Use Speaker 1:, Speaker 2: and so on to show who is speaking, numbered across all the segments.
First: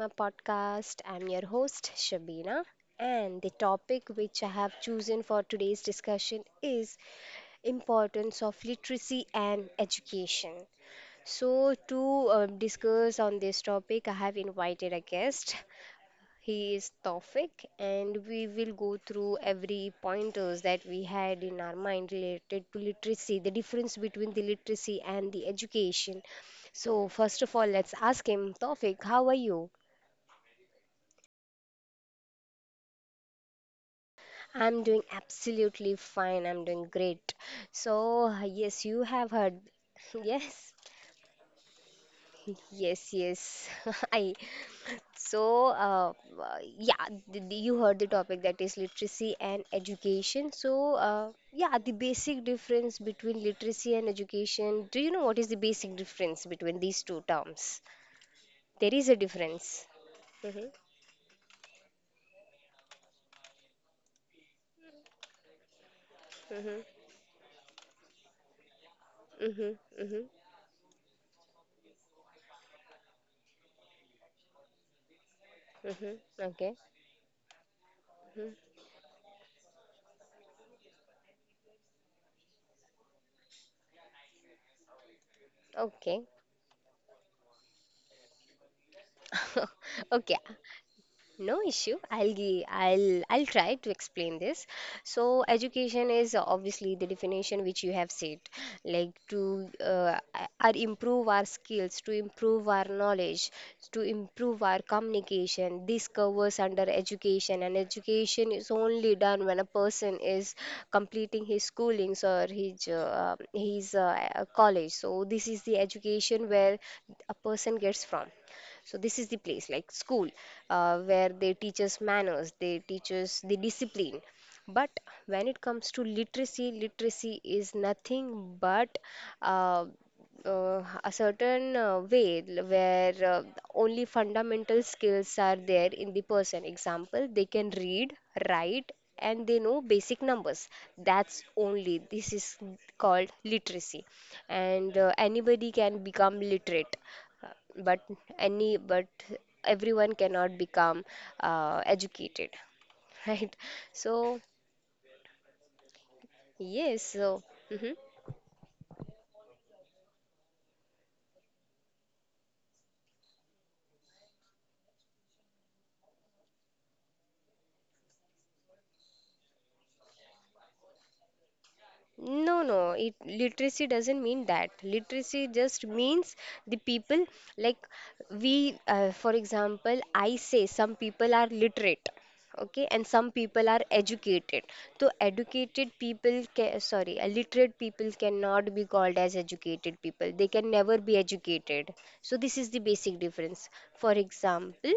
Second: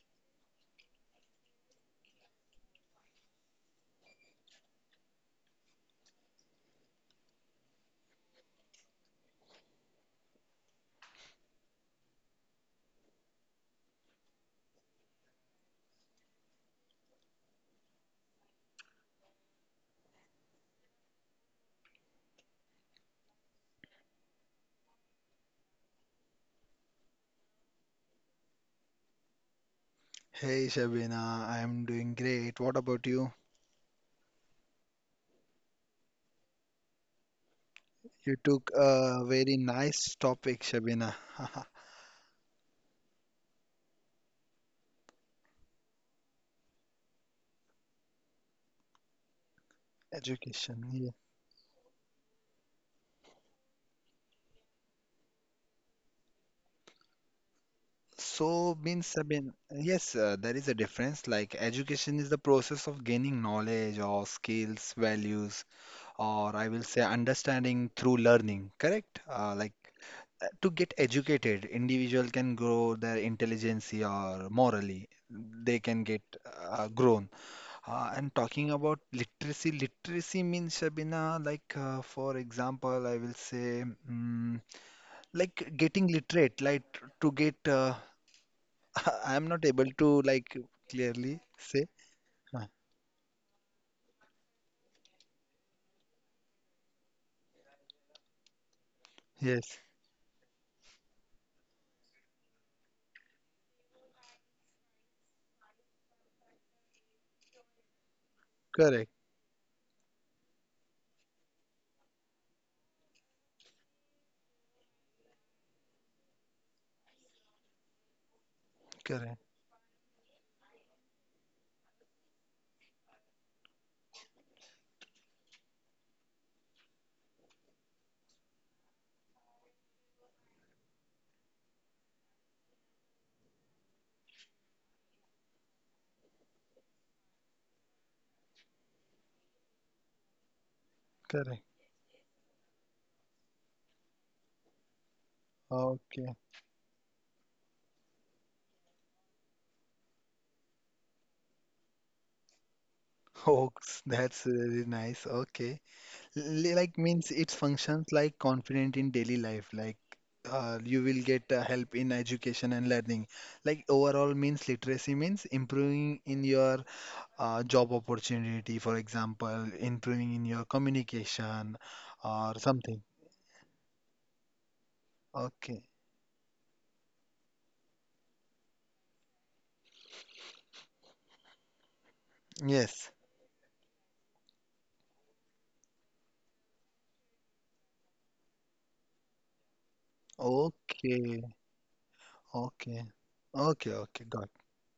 Speaker 1: my podcast. I'm your host, Shabina, and the topic which I have chosen for today's discussion is importance of literacy and education. So, to discuss on this topic, I have invited a guest. He is Tawfiq, and we will go through every pointers that we had in our mind related to literacy, the difference between the literacy and the education. So, first of all, let's ask him, Tawfiq, how are you?
Speaker 2: Hey Shabina, I'm doing great. What about you?
Speaker 1: I'm doing absolutely fine. I'm doing great. So,
Speaker 2: You took
Speaker 1: yes, you
Speaker 2: a
Speaker 1: have
Speaker 2: very
Speaker 1: heard.
Speaker 2: nice topic,
Speaker 1: Yes.
Speaker 2: Shabina.
Speaker 1: Yes, yes. I so yeah, th- th- You heard the topic that is literacy and education.
Speaker 2: Education.
Speaker 1: So
Speaker 2: Yeah.
Speaker 1: yeah, the basic difference between literacy and education. Do you know what is the basic difference between these two terms?
Speaker 2: So
Speaker 1: There
Speaker 2: means
Speaker 1: is a
Speaker 2: Shabina,
Speaker 1: difference.
Speaker 2: yes, there is a
Speaker 1: hmm
Speaker 2: difference. Like education is the process of gaining knowledge or skills, values, or I will
Speaker 1: hmm
Speaker 2: say understanding through learning. Correct?
Speaker 1: hmm hmm
Speaker 2: To get educated, individual can grow their intelligence or morally. They can get
Speaker 1: hmm Okay.
Speaker 2: grown. And
Speaker 1: mhm.
Speaker 2: talking about literacy, literacy means Shabina, like for example, I will say, mm like getting
Speaker 1: Okay.
Speaker 2: literate, like to get. I am not able to
Speaker 1: Okay.
Speaker 2: like clearly
Speaker 1: No
Speaker 2: say.
Speaker 1: issue. I'll
Speaker 2: Huh.
Speaker 1: gi- I'll try to explain this. So education is obviously the definition which you have said, like to
Speaker 2: Yes,
Speaker 1: are improve our skills, to improve our knowledge, to improve our communication. This covers under education, and education is
Speaker 2: correct,
Speaker 1: only done when a person is completing his schooling or his college. So this is the education where a person gets from. So this is
Speaker 2: correct,
Speaker 1: the place like school where they teach us manners, they teach us the discipline. But when it comes to literacy, literacy is nothing but uh, a certain way where only fundamental skills are there in the person. Example, they can read, write, and they know basic numbers. That's
Speaker 2: correct.
Speaker 1: only this is called literacy, and anybody can
Speaker 2: Okay,
Speaker 1: become literate, uh, but but everyone cannot become educated, right?
Speaker 2: hoax.
Speaker 1: So
Speaker 2: That's really nice. Okay, like
Speaker 1: yes,
Speaker 2: means
Speaker 1: so.
Speaker 2: it
Speaker 1: Mhm.
Speaker 2: functions like confident in daily life, like. You will get help in education and learning. Like overall means literacy means improving in your job opportunity, for example, improving in your communication or
Speaker 1: No, no,
Speaker 2: something.
Speaker 1: it literacy doesn't mean that. Literacy
Speaker 2: Okay.
Speaker 1: just means the people like we, for example, I say some people are literate, okay,
Speaker 2: Yes.
Speaker 1: and some people are educated. So educated people, ca sorry, literate people cannot be called as educated people. They can never be
Speaker 2: Okay.
Speaker 1: educated. So this is the
Speaker 2: Okay.
Speaker 1: basic difference.
Speaker 2: Okay.
Speaker 1: For
Speaker 2: Okay. Got.
Speaker 1: example,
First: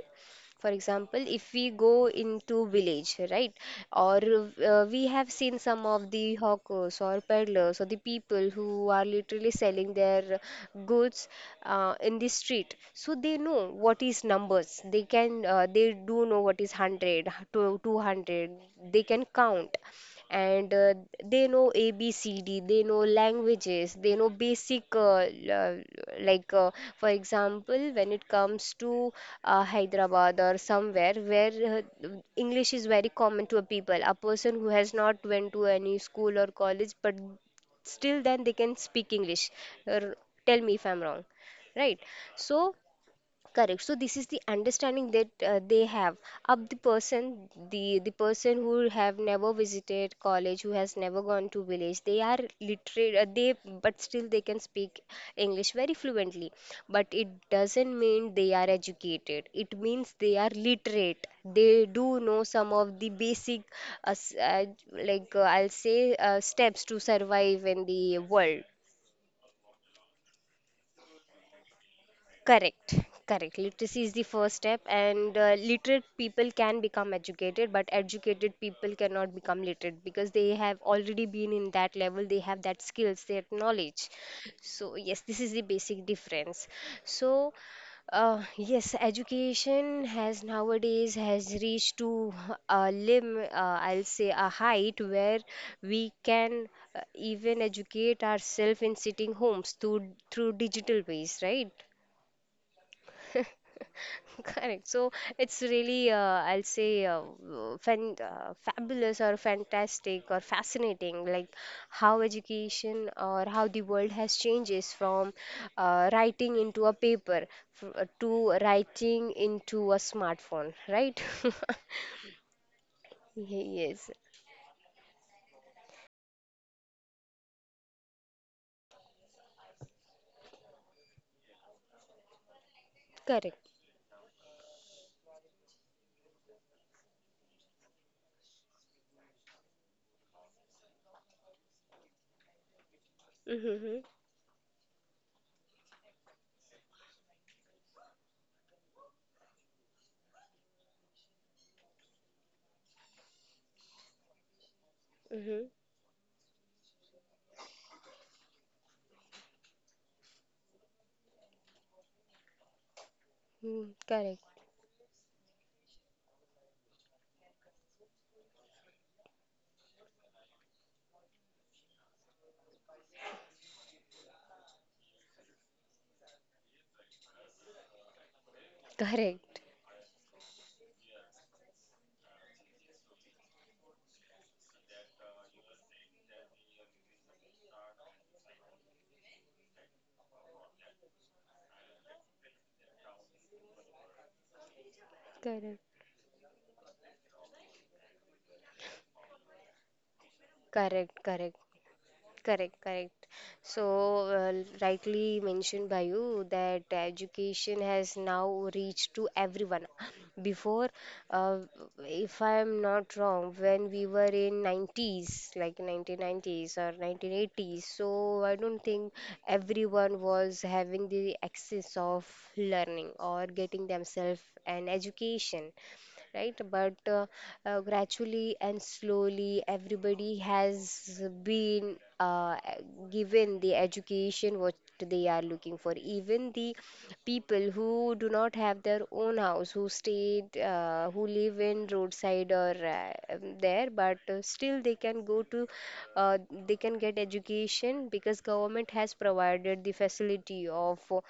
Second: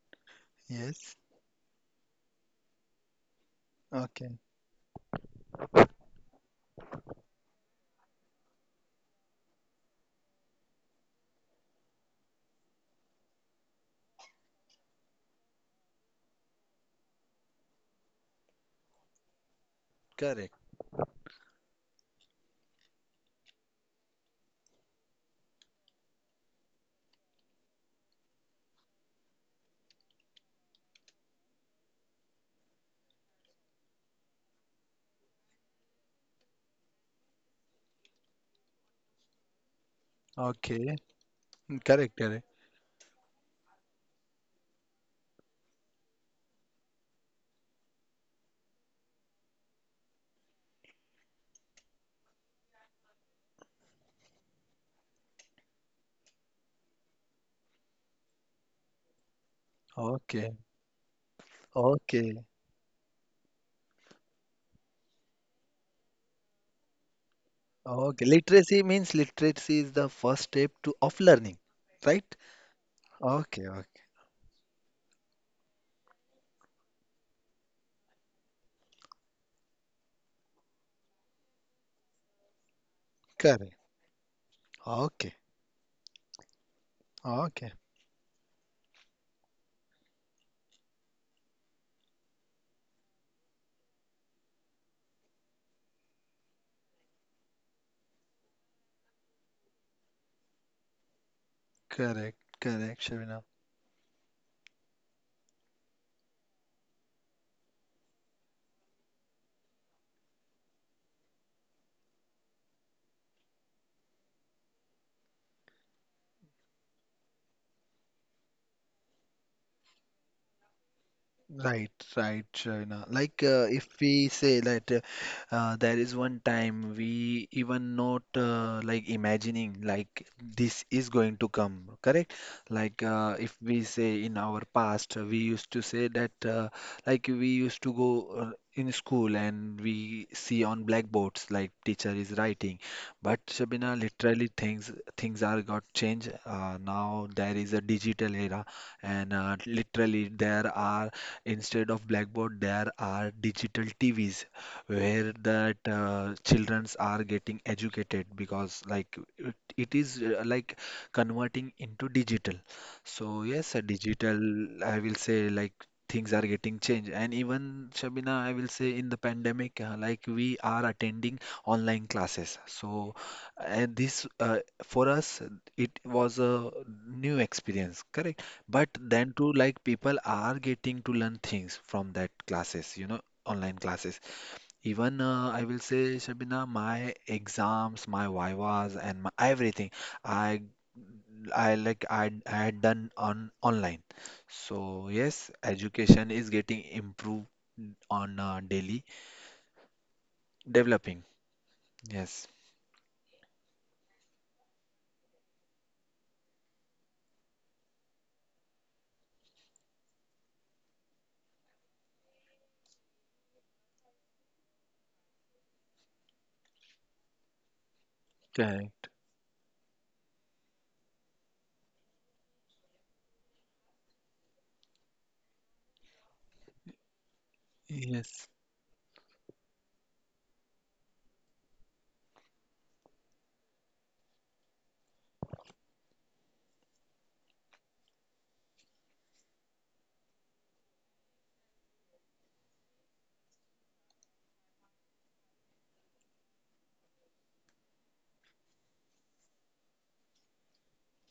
Speaker 1: for
Speaker 2: Yes.
Speaker 1: example, if we go into village, right, or
Speaker 2: Okay.
Speaker 1: we have seen some of the hawkers or peddlers or the people who are literally selling their goods in the street. So they know what is numbers. They do know what is 100, to 200. They can count
Speaker 2: Correct.
Speaker 1: and they know ABCD, they know languages, they know basic, like for example, when it comes to Hyderabad or somewhere where English is very common to a people, a person who has not went to any school or college, but still then they can speak English. Or tell me if
Speaker 2: Okay.
Speaker 1: I'm wrong, right?
Speaker 2: Correct. Correct.
Speaker 1: So Correct. So this is the understanding that they have of the person, the person who have never visited college, who has never gone to village. They are literate. They but still they can speak English very fluently. But it doesn't mean they are educated. It means they are
Speaker 2: Okay.
Speaker 1: literate. They do know
Speaker 2: Okay.
Speaker 1: some of the basic, uh, s- uh, like I'll say, steps to survive in the
Speaker 2: Okay.
Speaker 1: world.
Speaker 2: Literacy means literacy is the first step to of learning, right?
Speaker 1: Correct, correct.
Speaker 2: Okay. Okay.
Speaker 1: Literacy is the first step, and literate people can become educated, but educated people cannot become literate because they have already been in that level, they have that skills, that
Speaker 2: Correct.
Speaker 1: knowledge. So, yes,
Speaker 2: Okay.
Speaker 1: this is the basic difference. So,
Speaker 2: Okay. Correct.
Speaker 1: yes, education has nowadays has reached to I'll say a height where we can even educate ourselves in sitting homes through digital ways, right?
Speaker 2: Correct. Correct. Shavina.
Speaker 1: Correct. So it's really, I'll say, fabulous or fantastic or fascinating, like how education or how the world has changes from writing into a paper to writing into a smartphone, right?
Speaker 2: Right, right, Shaina. Like,
Speaker 1: Ye-
Speaker 2: if
Speaker 1: Yes.
Speaker 2: we say that there is one time we even not like imagining like this is going to come, correct? Like, if
Speaker 1: Correct.
Speaker 2: we say in our past, we used to say that like we used to go in school and we see on blackboards like teacher is writing, but
Speaker 1: Mm-hmm.
Speaker 2: Shabina,
Speaker 1: Mm-hmm.
Speaker 2: literally things are got changed. Now there is a digital era, and literally there are instead of blackboard, there are digital TVs where that
Speaker 1: Mm-hmm.
Speaker 2: childrens are getting educated because like it is like converting into digital. So yes, a
Speaker 1: Mm, correct.
Speaker 2: digital, I will say like things are getting changed. And even Shabina, I will say in the pandemic, like we are attending online classes. So and this for us, it was a new experience, correct? But then too, like
Speaker 1: Correct.
Speaker 2: people are getting to learn things from that classes, you know, online classes. Even I will say, Shabina, my exams, my vivas, and my everything, I, I had done on online. So yes,
Speaker 1: Correct.
Speaker 2: education is getting improved on daily developing.
Speaker 1: Correct, correct.
Speaker 2: Yes,
Speaker 1: Correct, correct. So, rightly mentioned by you that education has now reached to everyone. Before, uh, if I am not wrong, when we were in 90s, like 1990s or 1980s, so I don't
Speaker 2: correct.
Speaker 1: think everyone was having the access of learning or getting themselves an education right? But
Speaker 2: Yes.
Speaker 1: gradually and slowly, everybody has been given the education what they are looking for. Even the people who do not have their own house, who live in roadside or there, but still they can go to, uh, they can get education because government has provided the facility of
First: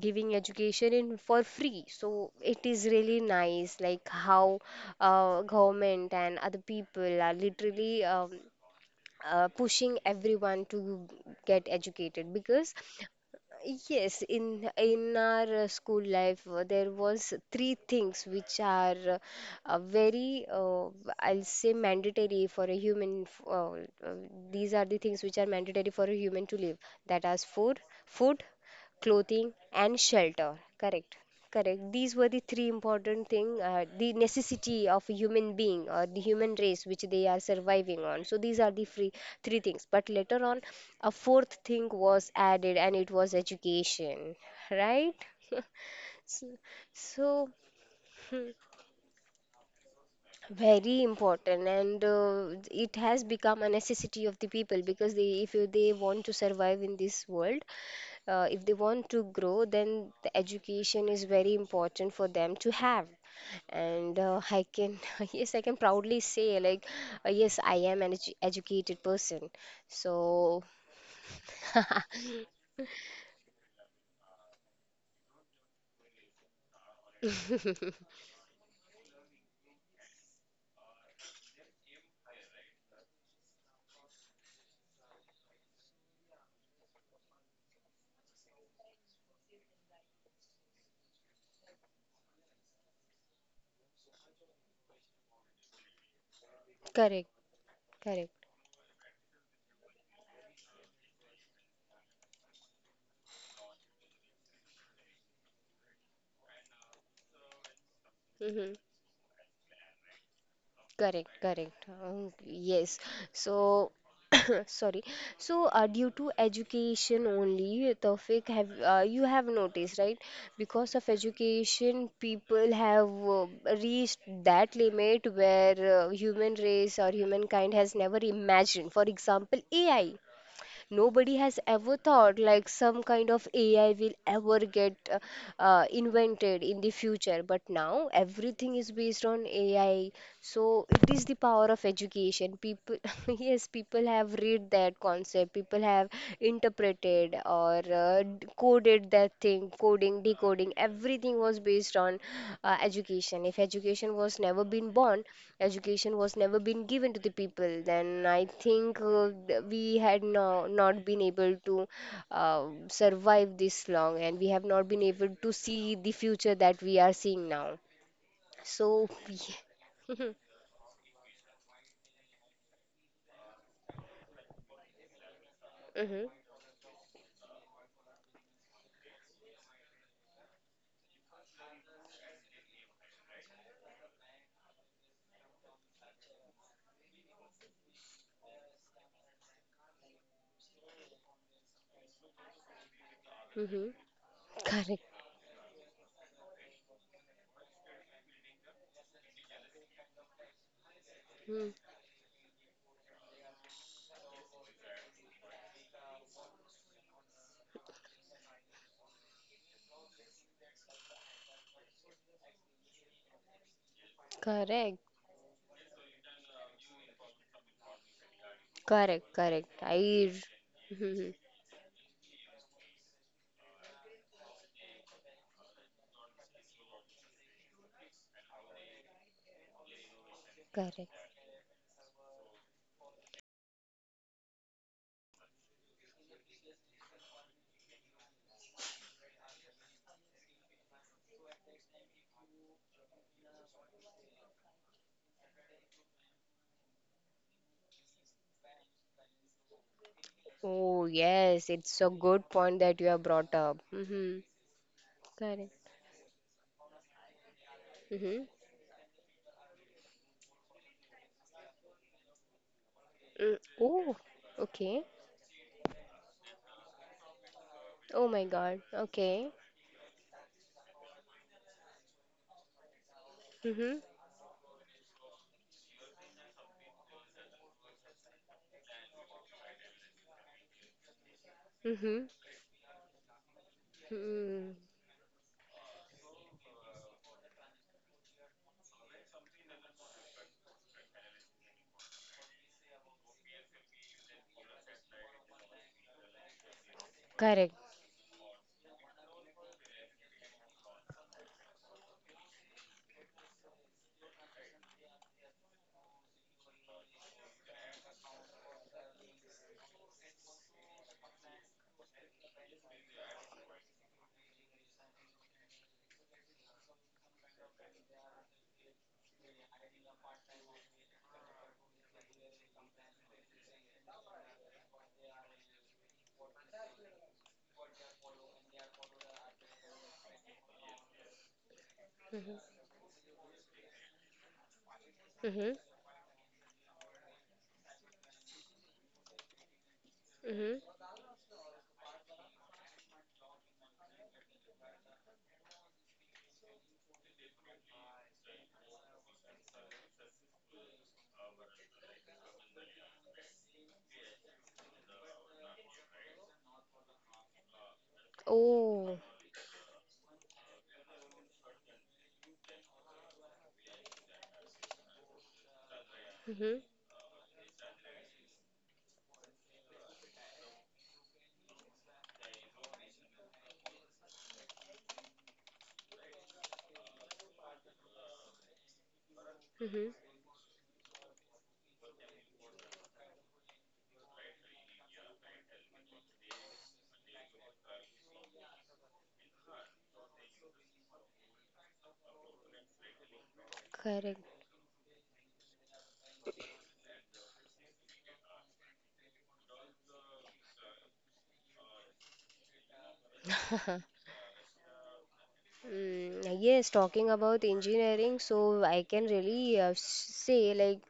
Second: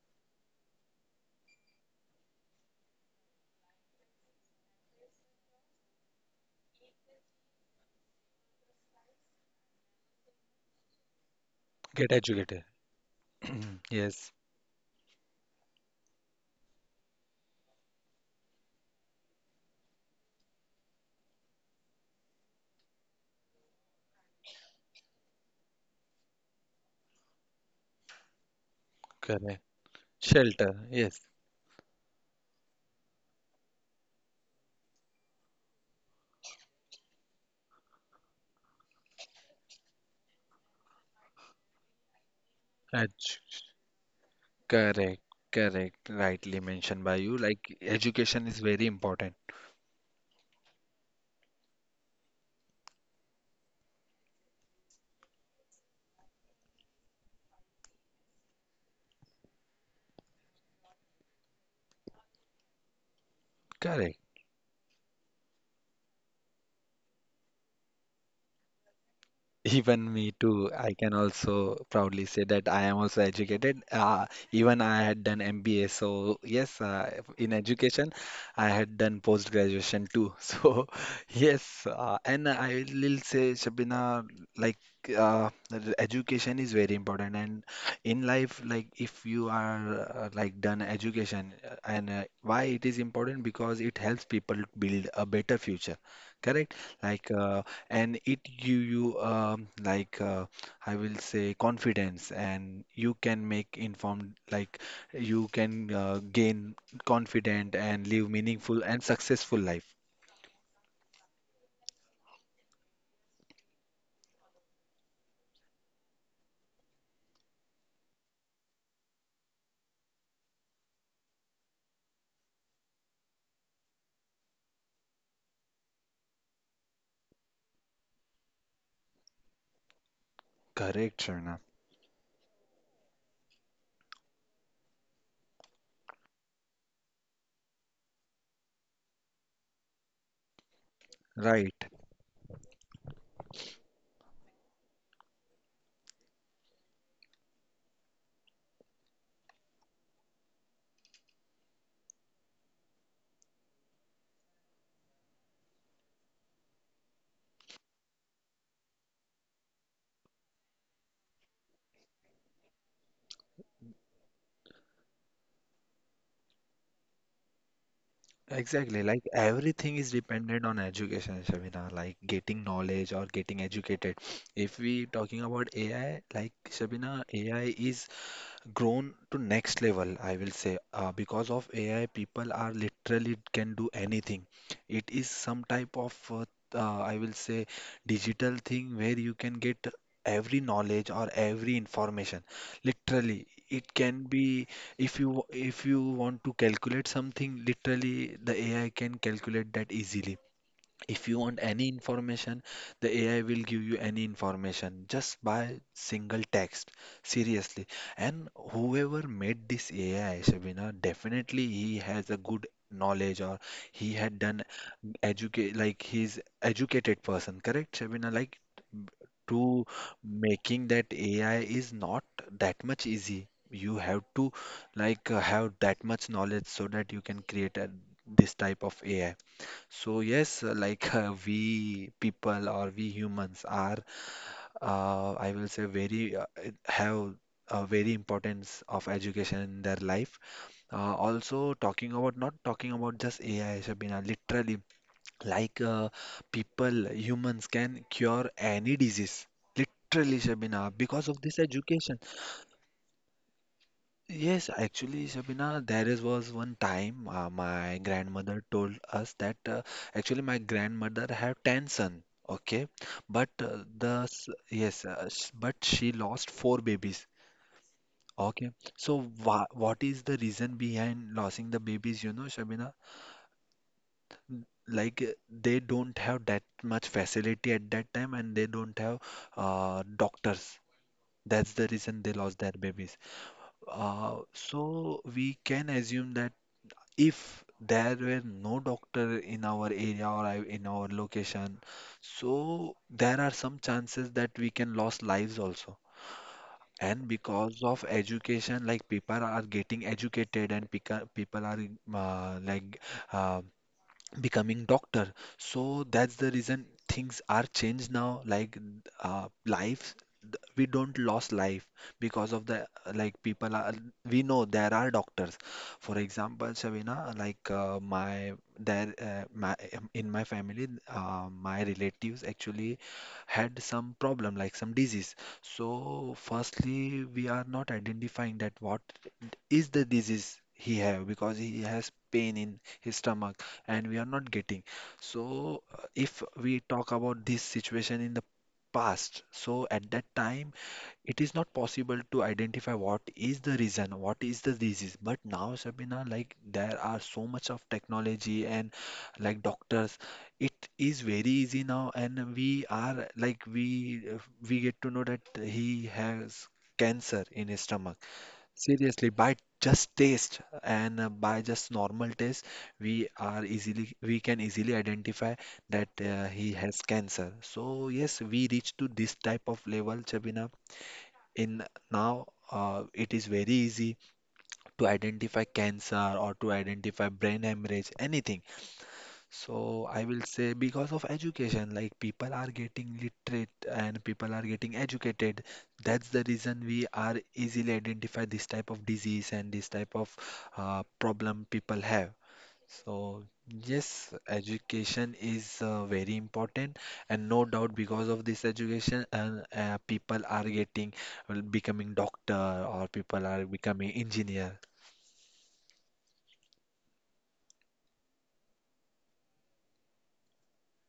Speaker 1: giving education in for free. So it is really nice like how government and other people are literally pushing everyone to get
Speaker 2: Get
Speaker 1: educated
Speaker 2: educated.
Speaker 1: because yes,
Speaker 2: Yes.
Speaker 1: in our school life, there was three things which are very I'll say mandatory for a uh, these are the things which are mandatory for a human to live. That is food, clothing
Speaker 2: Correct.
Speaker 1: and shelter,
Speaker 2: Shelter.
Speaker 1: correct?
Speaker 2: Yes.
Speaker 1: Correct, these were the three important thing, the necessity of a human being or the human race which they are surviving on. So these are the free three things, but later on a fourth thing was added, and it was
Speaker 2: Edge.
Speaker 1: education, right?
Speaker 2: Correct, correct. Rightly mentioned by you.
Speaker 1: So
Speaker 2: Like education is very important.
Speaker 1: very important, and it has become a necessity of the people because they if you, they want to survive in this world, if they want to grow, then the education is very important for them to have. And
Speaker 2: Correct.
Speaker 1: I can yes, I can proudly say like yes, I am an educated person. So
Speaker 2: Even me too. I can also proudly say that I am also educated. Even I had done MBA. So yes, in education, I had done post graduation too. So yes, and I will say, Shabina, like the education is very important. And in life, like if you are like done education, and why it is important because it helps people build a better future. Correct? Like
Speaker 1: correct
Speaker 2: and
Speaker 1: correct.
Speaker 2: it give you I will say confidence and you can make informed like you can gain confident and live
Speaker 1: Hmm.
Speaker 2: meaningful and successful life.
Speaker 1: Correct, correct. Yes. So, sorry. So, due to education only, Tawfiq, have you have noticed, right? Because of education, people have uh, reached that limit where human race or humankind has never imagined. For example, AI,
Speaker 2: Correct,
Speaker 1: nobody
Speaker 2: Shavina.
Speaker 1: has ever thought like some kind of AI will ever get invented in the future. But now everything is based on AI. So it is the
Speaker 2: Right.
Speaker 1: power of education. People, yes, people have read that concept. People have interpreted or coded that thing. Coding, decoding, everything was based on education. If education was never been born, education was never been given to the people, then I think we had no, not been able to survive this long, and we have not been able to see the future that we are seeing now.
Speaker 2: Exactly.
Speaker 1: So
Speaker 2: Like everything is
Speaker 1: yeah.
Speaker 2: dependent on education, Shavina, like getting knowledge or getting educated. If we talking about AI,
Speaker 1: Mm-hmm.
Speaker 2: like Shabina, AI is grown to next level I will say because of ai people are literally can do anything it is some type of I will say digital thing where you can get every knowledge or every information literally it
Speaker 1: Mm-hmm.
Speaker 2: can be
Speaker 1: Correct.
Speaker 2: if you want to calculate something literally the ai can calculate that easily if you want
Speaker 1: Mm.
Speaker 2: any information, the AI will give you any information just by single text. Seriously. And whoever made this AI, Shabina, definitely he has a good knowledge or he had done
Speaker 1: Correct.
Speaker 2: educate like he's educated person, correct, Shabina? Like
Speaker 1: Correct. Correct
Speaker 2: to
Speaker 1: I
Speaker 2: making that
Speaker 1: Mhm.
Speaker 2: AI is not that much easy. You have to like have that much knowledge so that you can create a, this type of AI. So yes,
Speaker 1: Correct.
Speaker 2: like we people or we humans are, I will say very it have a very importance of education in their life. Also talking about not talking about just AI, Shabina, literally like people, humans can cure any disease. Literally, Shabina,
Speaker 1: Oh
Speaker 2: because of this
Speaker 1: yes, it's a
Speaker 2: education.
Speaker 1: good point that you have brought up. Mm-hmm.
Speaker 2: Yes, actually,
Speaker 1: Correct.
Speaker 2: Shabina, there is was one time my
Speaker 1: Mm-hmm.
Speaker 2: grandmother told us that actually my grandmother have 10 son, okay? But
Speaker 1: Mm. Oh.
Speaker 2: the s- yes,
Speaker 1: Okay.
Speaker 2: s- but she lost four babies.
Speaker 1: Oh my
Speaker 2: Okay,
Speaker 1: God.
Speaker 2: so
Speaker 1: Okay.
Speaker 2: what is the reason behind losing the babies? You know, Shabina,
Speaker 1: Mm-hmm.
Speaker 2: Like they don't have that much facility at that time, and they don't have doctors. That's the reason
Speaker 1: Mm-hmm.
Speaker 2: they lost their babies. Uh,
Speaker 1: Mm-hmm.
Speaker 2: so we can assume that. If there were no doctor in our area or in our location so there are some chances that we can lose lives also and
Speaker 1: Correct.
Speaker 2: because of education like people are getting educated and people are uh, like uh, becoming doctor so that's the reason things are changed now like life we don't lost life because of the like people are we know there are doctors for example Shavina like my there my in my family my relatives actually had some problem like some disease so firstly we are not identifying that what is the disease he have because he has
Speaker 1: Mm-hmm.
Speaker 2: pain in his stomach and we are not getting.
Speaker 1: Mm-hmm.
Speaker 2: So, if we talk about this situation in the past, so at that time,
Speaker 1: Mm-hmm.
Speaker 2: it is not possible to identify what is the reason, what is the disease. But now, Sabina, like there are so much of technology and like doctors, it is very easy now, and we are like we get to know that he has cancer in his stomach.
Speaker 1: Oh.
Speaker 2: Seriously, by just taste and by just normal taste, we are easily we can easily identify that he
Speaker 1: Mm-hmm.
Speaker 2: has cancer. So yes, we reach to this type of level, Chabina. In now, it is very easy to identify cancer or to identify brain hemorrhage, anything. So
Speaker 1: Mm-hmm.
Speaker 2: I will say because of education, like people are getting literate and people are getting educated. That's the reason we are easily identify this type of disease and this type of problem people have. So yes,
Speaker 1: Correct.
Speaker 2: education is very important, and no doubt because of this education, and people are getting well, becoming doctor or people are becoming engineer.
Speaker 1: Mm, yes, talking about engineering, so I can really say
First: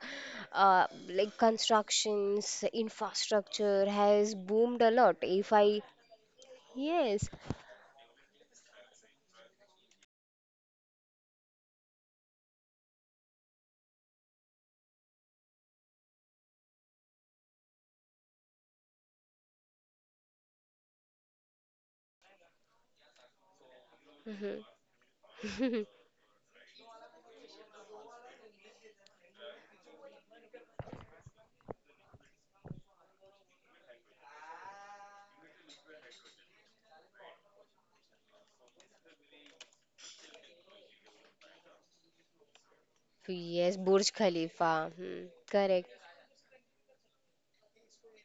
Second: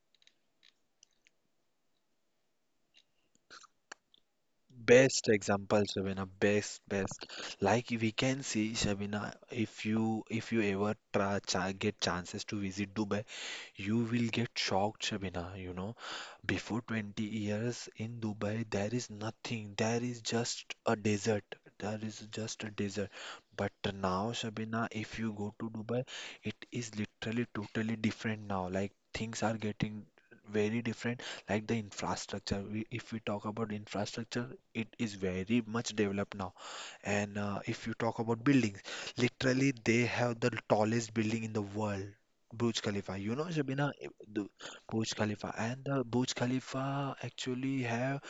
Speaker 1: like constructions, infrastructure has boomed a lot.
Speaker 2: Best
Speaker 1: If
Speaker 2: example,
Speaker 1: I
Speaker 2: Shabina. Best, best.
Speaker 1: yes.
Speaker 2: Like we can see, Shabina, if you ever try, get chances to visit Dubai, you will get shocked, Shabina. You know, before 20 years in Dubai, there is nothing. There is just a desert. There is just a desert. But now, Shabina, if you go to
Speaker 1: Mm-hmm.
Speaker 2: Dubai, it is literally totally different now. Like things are getting very different. Like the infrastructure, we, if we talk about infrastructure, it is very much developed now. And if you talk about buildings, literally they have the tallest building in the world, Burj Khalifa. You know,
Speaker 1: Yes,
Speaker 2: Shabina,
Speaker 1: Burj
Speaker 2: the
Speaker 1: Khalifa.
Speaker 2: Burj
Speaker 1: Hmm.
Speaker 2: Khalifa and
Speaker 1: Correct.
Speaker 2: the Burj Khalifa actually have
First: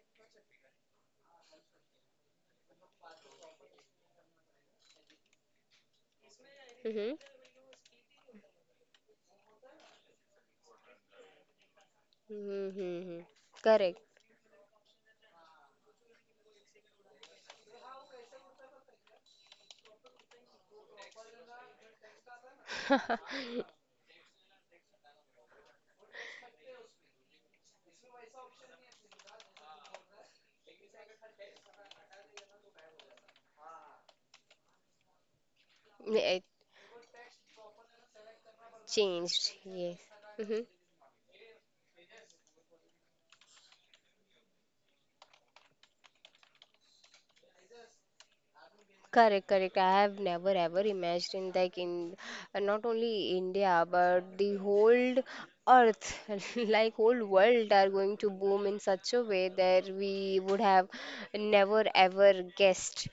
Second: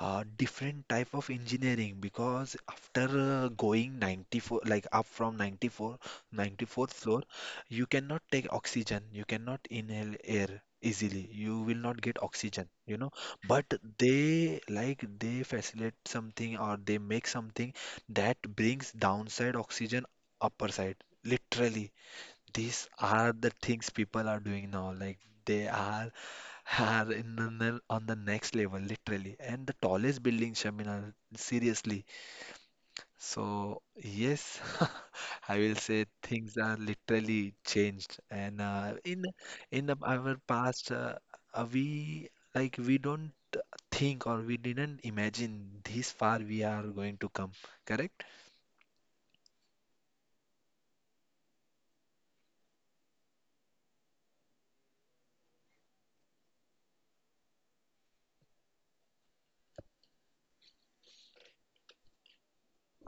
Speaker 2: different type of engineering because after going 94 like up from 94 94th
Speaker 1: Mm-hmm.
Speaker 2: floor you cannot take oxygen you cannot inhale air easily you will not get oxygen
Speaker 1: Mm-hmm.
Speaker 2: you know
Speaker 1: Mm-hmm.
Speaker 2: but
Speaker 1: Correct.
Speaker 2: they like they facilitate something or they make something that brings downside oxygen upper side literally these are the things people are doing now like they are in the, on the next level, literally. And the tallest building, Shamina, seriously. So, yes, I will say
Speaker 1: It
Speaker 2: things are literally changed. And uh, in
Speaker 1: changed,
Speaker 2: in
Speaker 1: yes.
Speaker 2: the, our
Speaker 1: Hmm.
Speaker 2: past, we like we don't think or we didn't imagine this far we are going to come. Correct?
Speaker 1: Correct, correct. I have never ever imagined like in, not only India but the whole earth, like whole world are going to boom in such a way that we would have never ever guessed.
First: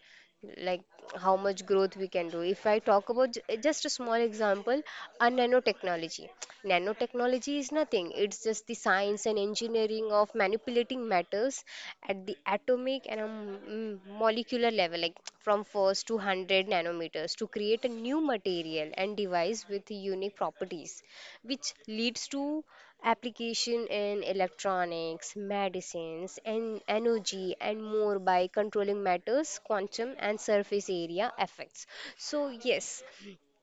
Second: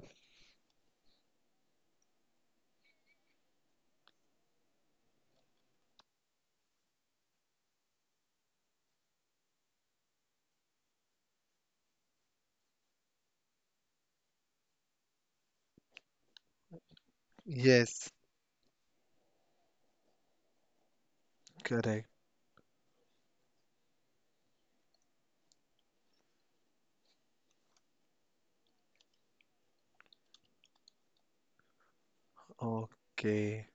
Speaker 1: Like how much growth we can do. If I talk about just a small example, a nanotechnology. Nanotechnology is nothing, it's just the science and engineering of manipulating matters at the atomic and molecular level, like from first to 100 nanometers, to create a
Speaker 2: Yes,
Speaker 1: new material and device with unique properties which
Speaker 2: correct.
Speaker 1: leads to application in electronics, medicines, and energy and more by controlling matters, quantum, and surface area effects. So yes,
Speaker 2: Okay.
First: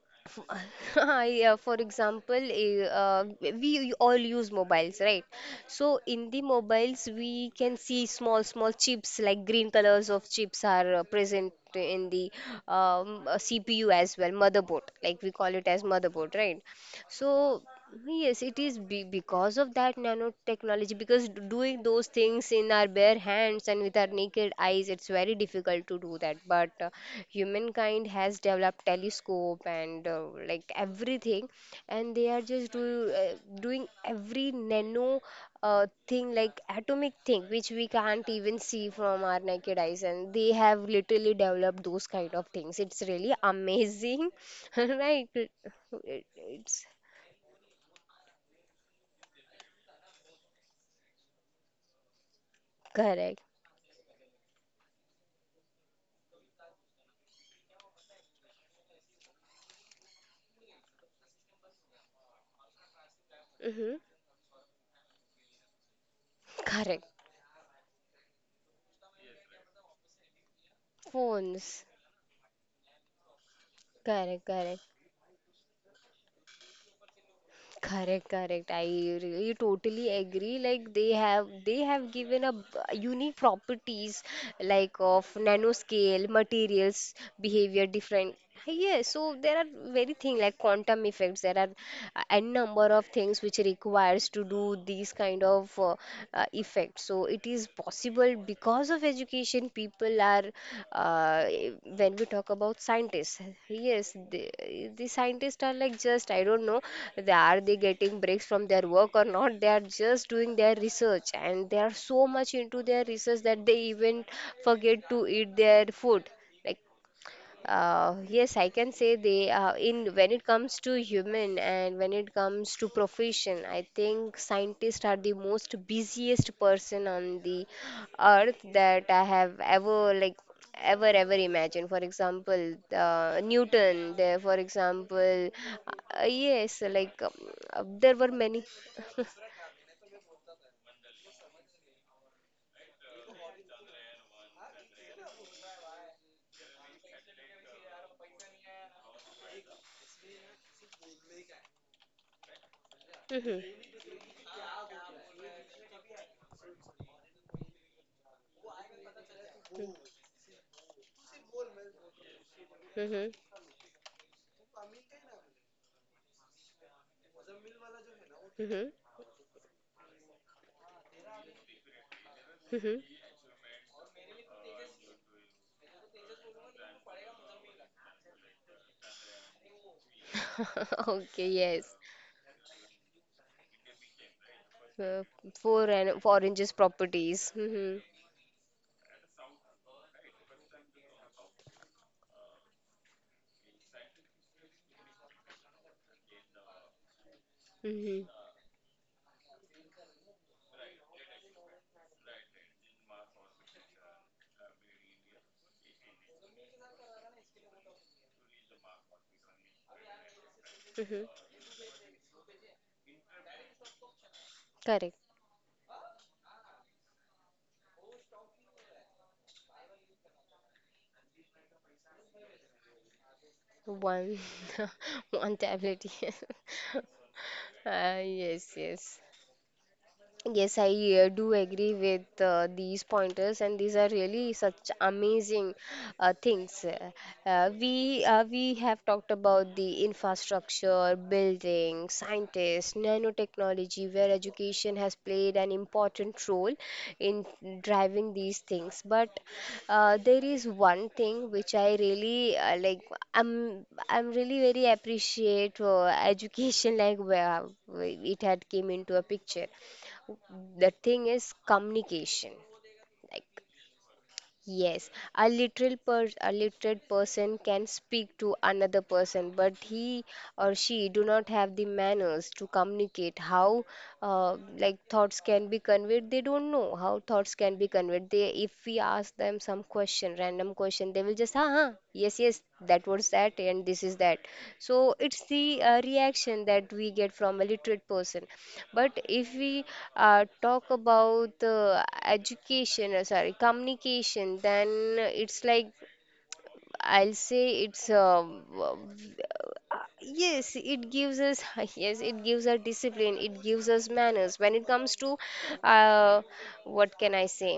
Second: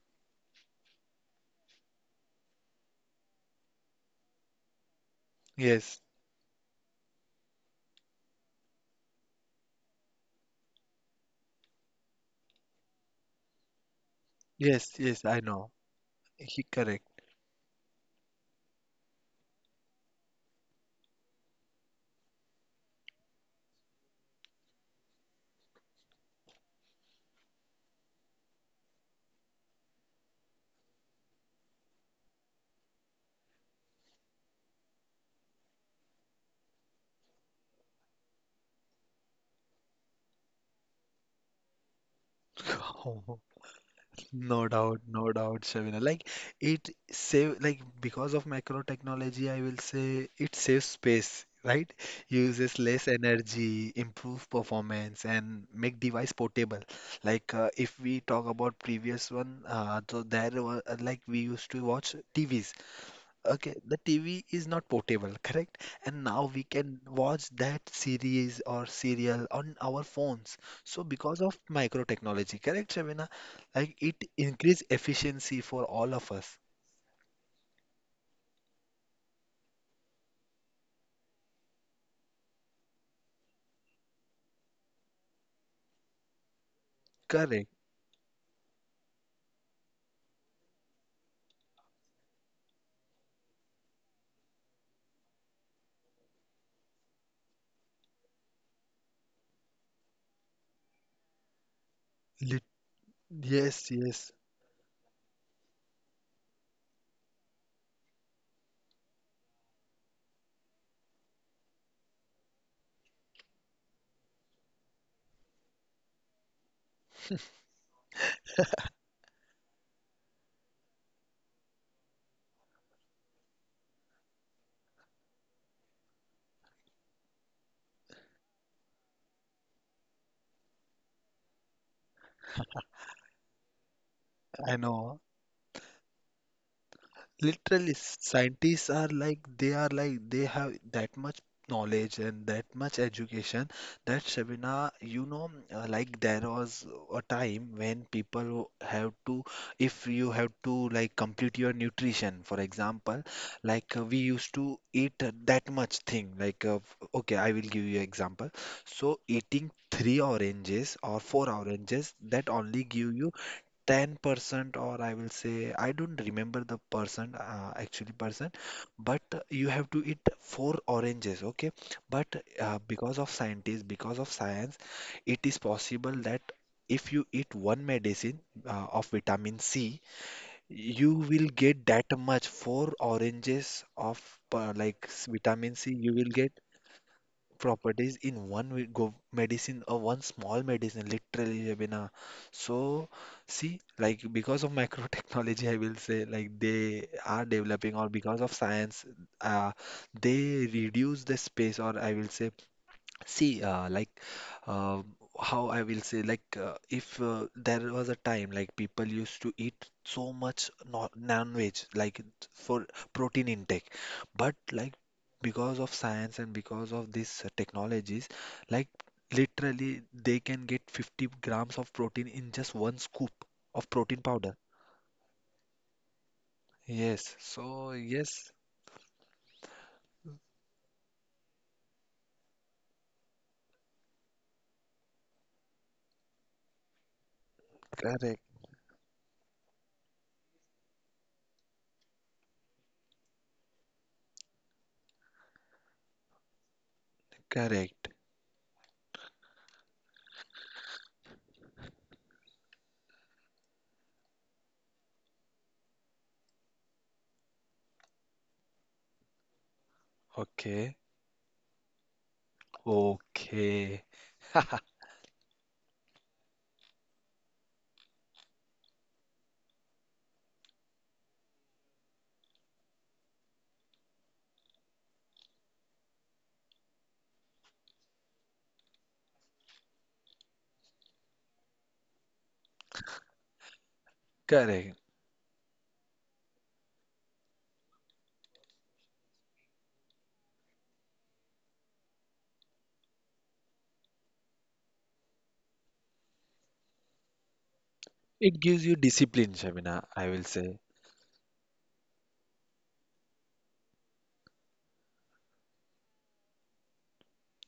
Speaker 1: for example, we all use mobiles, right? So
Speaker 2: Yes,
Speaker 1: in the mobiles, we can see small chips like green colors of chips are present in the CPU as well, motherboard,
Speaker 2: yes,
Speaker 1: like we
Speaker 2: yes. I
Speaker 1: call it as
Speaker 2: know.
Speaker 1: motherboard, right?
Speaker 2: He correct.
Speaker 1: So yes, it is be because of that nanotechnology, because doing those things in our bare hands and with our naked eyes, it's very difficult to do that. But humankind has developed telescope and like everything, and they are just doing every nano thing like atomic thing which we can't even see from our naked eyes, and they have literally developed those kind of things. It's really amazing.
Speaker 2: No doubt,
Speaker 1: Right,
Speaker 2: no
Speaker 1: it,
Speaker 2: doubt, Shavina. Like
Speaker 1: it's
Speaker 2: it save like because of macro technology, I will say it saves space, right? Uses less
Speaker 1: correct.
Speaker 2: energy, improve performance, and make device portable. Like if we talk about previous one, so there were like we used to watch TVs. Okay,
Speaker 1: Mm-hmm.
Speaker 2: the TV is not portable, correct? And now we
Speaker 1: Correct.
Speaker 2: can watch that series or serial on our phones. So because of
Speaker 1: Phones.
Speaker 2: micro technology, correct, Shabina? Like it
Speaker 1: Correct, correct.
Speaker 2: increase efficiency for all of us.
Speaker 1: Correct, correct. I really totally agree. Like they have given a unique properties like of nanoscale, materials,
Speaker 2: Correct.
Speaker 1: behavior different. Yeah, so there are very thing like quantum effects. There are a n number of things which requires to do these kind of effects. So it is possible because of education people are uh, when we talk about
Speaker 2: Lit-
Speaker 1: scientists
Speaker 2: yes,
Speaker 1: yes the,
Speaker 2: yes,
Speaker 1: the scientists are like just I don't know they are they getting breaks from their work or not. They are just doing their research and they are so much into their research that they even forget to eat their food. like yes, I can say they in when it comes to human and when it comes to profession, I think scientists are the most busiest person on the earth that I have ever ever imagined. For example, Newton. For
Speaker 2: I know.
Speaker 1: example, yes, like
Speaker 2: Literally,
Speaker 1: there were many.
Speaker 2: scientists are like they have that much knowledge and that much education that Shabina, you know, like there was a time when people who have to, if you have to like complete your nutrition, for example,
Speaker 1: Mhm.
Speaker 2: like we used to eat that much thing. Like, okay, I will give you example. So eating three oranges or four oranges that only
Speaker 1: Mhm.
Speaker 2: give
Speaker 1: Mhm.
Speaker 2: you 10% or I will say I don't remember the percent, actually percent,
Speaker 1: Mhm.
Speaker 2: but you have to eat four oranges. Okay, but because of scientists, because of science, it is possible that if you eat one medicine of vitamin C, you
Speaker 1: Okay,
Speaker 2: will get
Speaker 1: yes.
Speaker 2: that much four oranges of
Speaker 1: Uh,
Speaker 2: vitamin
Speaker 1: Four
Speaker 2: C.
Speaker 1: and
Speaker 2: You will get
Speaker 1: oranges properties. Mm-hmm.
Speaker 2: properties in one wi- go medicine, or one small medicine, literally, Jabina. So see, like, because of micro technology, I will say, like they are developing, or
Speaker 1: Mm-hmm.
Speaker 2: because of science, uh, they reduce the space, or I will say, see, uh, how I will say, like, if there was a time like people used to eat so much
Speaker 1: Mm-hmm.
Speaker 2: non-veg, like for protein intake, but like
Speaker 1: Correct.
Speaker 2: because of science and because of these technologies, like literally they can get 50 grams of protein in just one scoop of protein
Speaker 1: One,
Speaker 2: powder.
Speaker 1: one tablet.
Speaker 2: Yes, so
Speaker 1: Ah
Speaker 2: yes,
Speaker 1: yes, yes. Yes, I do agree with these pointers, and these are really such amazing things.
Speaker 2: correct,
Speaker 1: We have talked about the infrastructure, building, scientists, nanotechnology, where education has played an important role in
Speaker 2: correct.
Speaker 1: driving these things. But there is one thing which I really like. I'm really very appreciate education like where it had came into a picture. The
Speaker 2: Okay,
Speaker 1: thing is communication. Like,
Speaker 2: okay,
Speaker 1: yes, a literal per a literate person can speak to another person, but he or she do not have the manners to communicate how uh, like thoughts can be conveyed. They don't know how thoughts can be conveyed. They, if we ask them some question random question, they will just ah, ah yes yes that was that and this is that. So
Speaker 2: correct.
Speaker 1: it's the reaction that we get from a literate person. But if we talk about education sorry, communication, then it's like I'll say it's
Speaker 2: It gives you discipline, Shabina, I will
Speaker 1: yes
Speaker 2: say.
Speaker 1: it gives us yes it gives us discipline, it gives us manners when it comes to uh, what can I say,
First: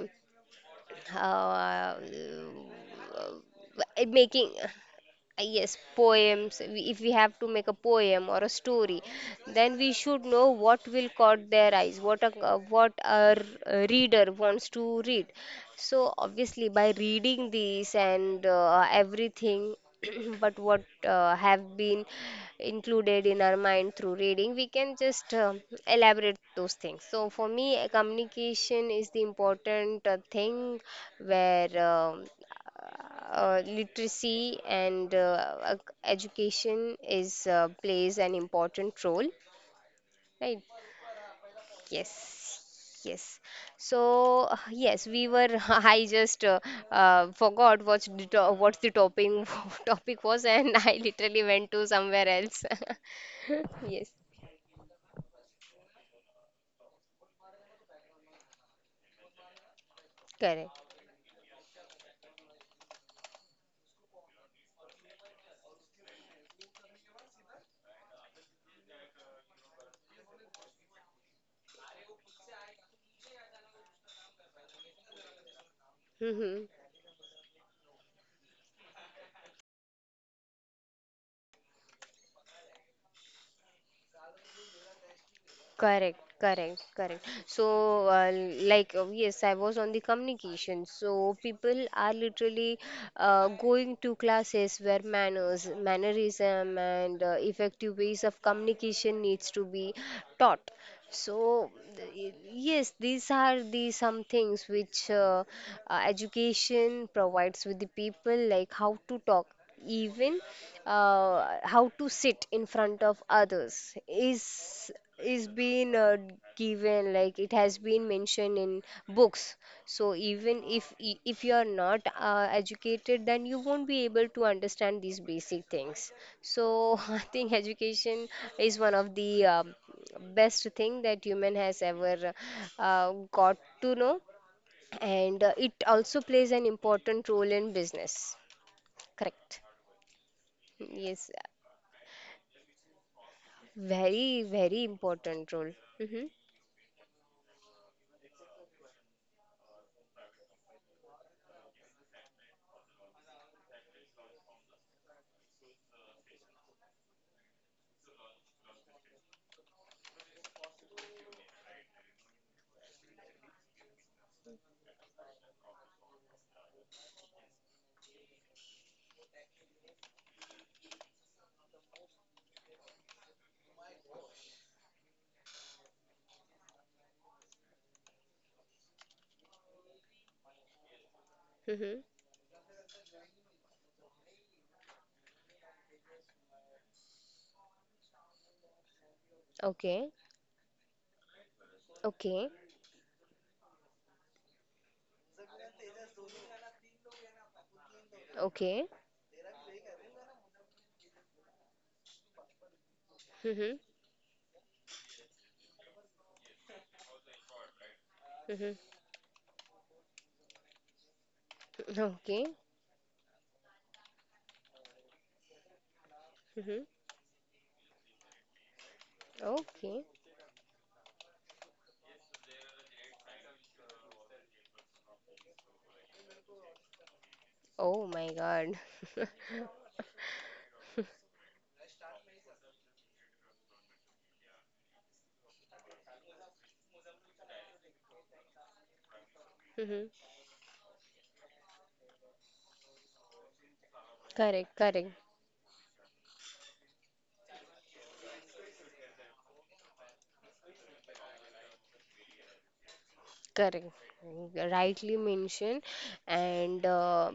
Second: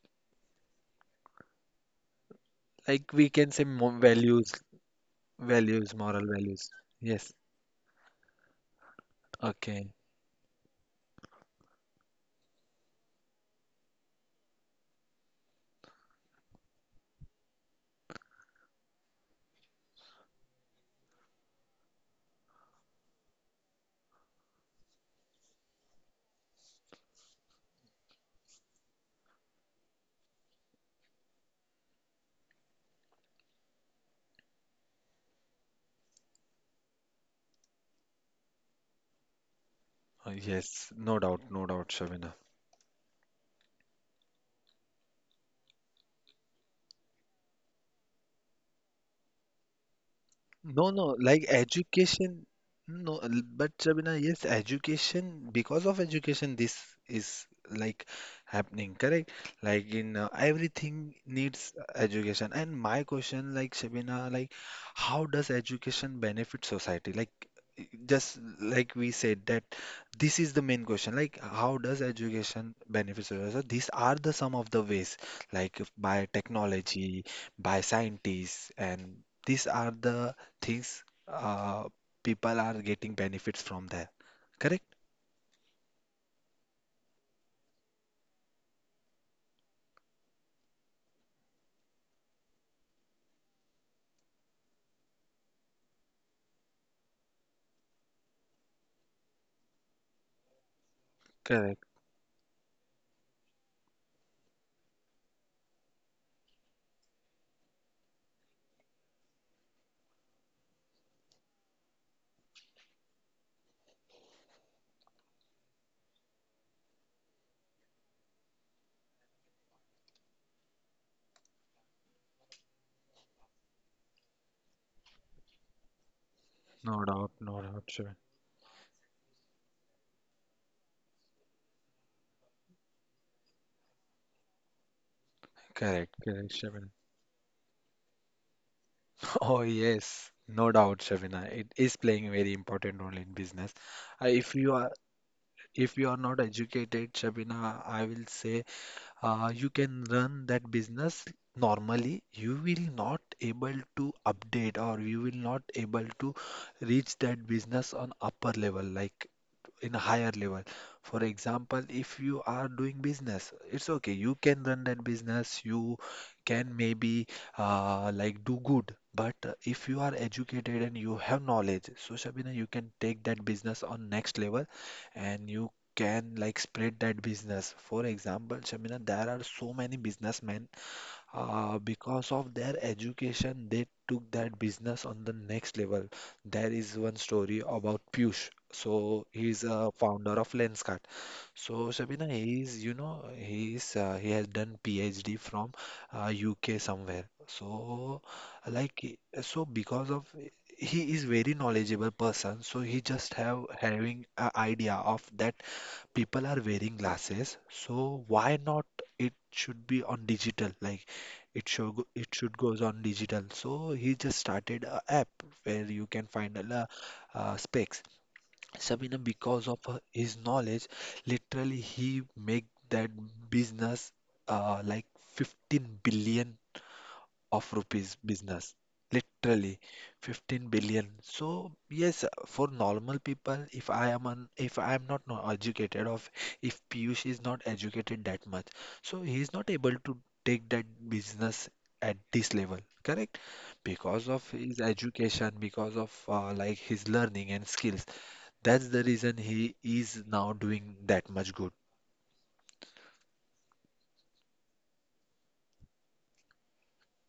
Speaker 1: uh, uh,
Speaker 2: Like we can say mo
Speaker 1: making
Speaker 2: values,
Speaker 1: yes
Speaker 2: values, moral
Speaker 1: poems.
Speaker 2: values.
Speaker 1: If we have
Speaker 2: Yes.
Speaker 1: to make a poem or a story, then
Speaker 2: Okay.
Speaker 1: we should know what will caught their eyes, what our reader wants to read. So obviously by reading these and everything but what have been included in our mind through reading, we can just elaborate those things. So for me, communication is the important thing where literacy and education is plays an important role, right?
Speaker 2: Yes. No doubt. No doubt,
Speaker 1: Yes.
Speaker 2: Shabina.
Speaker 1: Yes. So yes, we were. I just forgot what's the to what's the topping topic was, and I
Speaker 2: No, no,
Speaker 1: literally
Speaker 2: like
Speaker 1: went to somewhere
Speaker 2: education,
Speaker 1: else.
Speaker 2: no, but
Speaker 1: Yes,
Speaker 2: Shabina, yes, education, because of education, this is like happening, correct? Like in
Speaker 1: correct.
Speaker 2: everything needs education. And my question, like, Shabina, like, how does education benefit society? Like, just like we said that this is the main question, like, how does education benefit society? So these are the some of the ways, like, if by
Speaker 1: Hmm.
Speaker 2: technology, by scientists, and these are the things, people are getting benefits from there. Correct?
Speaker 1: Correct, correct, correct. So, uh, yes, I was on the communication. So, people are literally going to classes where manners, mannerism, and effective ways of communication needs to be taught. So,
Speaker 2: Correct.
Speaker 1: th- yes, these are the some things which education provides with the people, like how to talk, even how to sit in front of others is being given, like it has been mentioned in books. So even if you are not educated, then you won't be able to understand these basic things. So
Speaker 2: No
Speaker 1: I
Speaker 2: doubt. No
Speaker 1: think
Speaker 2: doubt, Shivan.
Speaker 1: education is one of the best thing that human has ever got to know, and it
Speaker 2: Correct.
Speaker 1: also
Speaker 2: Correct,
Speaker 1: plays an
Speaker 2: Shivan.
Speaker 1: important role in business.
Speaker 2: Oh,
Speaker 1: Correct.
Speaker 2: yes, no doubt,
Speaker 1: Yes,
Speaker 2: Shavina. It is playing a very important role in business. If
Speaker 1: very
Speaker 2: you are,
Speaker 1: very important role.
Speaker 2: if you are not educated, Shavina, I will say, you can run that business normally. You will not able to update, or you will not able to reach that business on upper level. Like, in a higher level. For example, if you are doing business, it's okay. You can run that business. You can maybe like do good. But if you are educated and you have knowledge, so Shabina, you can take that business on next level, and you can like spread that business. For example, Shabina, there are so many businessmen,
Speaker 1: Mm-hmm.
Speaker 2: because of their education, they took that business on the next level. There is one story about Piyush. So he's a
Speaker 1: Okay.
Speaker 2: founder of Lenskart. So Shabina,
Speaker 1: Okay.
Speaker 2: he is, you know, he is, he has done PhD from UK somewhere. So
Speaker 1: Okay.
Speaker 2: like, so because of, he is very knowledgeable person. So he just have
Speaker 1: Mm-hmm.
Speaker 2: having a idea of that people are wearing glasses, so why
Speaker 1: Mm-hmm.
Speaker 2: not it should be on digital? Like, it
Speaker 1: Okay.
Speaker 2: should goes on digital. So he just started a app where you can find a
Speaker 1: Mm-hmm.
Speaker 2: specs. Sabina, because of
Speaker 1: Okay.
Speaker 2: his knowledge, literally he make that business like 15 billion of
Speaker 1: Oh
Speaker 2: rupees
Speaker 1: my
Speaker 2: business,
Speaker 1: god.
Speaker 2: literally 15 billion. So yes, for normal people, if I am not educated of, if Piyush is not educated that much, so he is not able to
Speaker 1: Mm-hmm.
Speaker 2: take that business at this level, correct? Because of
Speaker 1: Correct,
Speaker 2: his
Speaker 1: correct.
Speaker 2: education, because of like his learning and skills, that's the reason he is now doing that much good,
Speaker 1: Correct. Rightly mentioned. And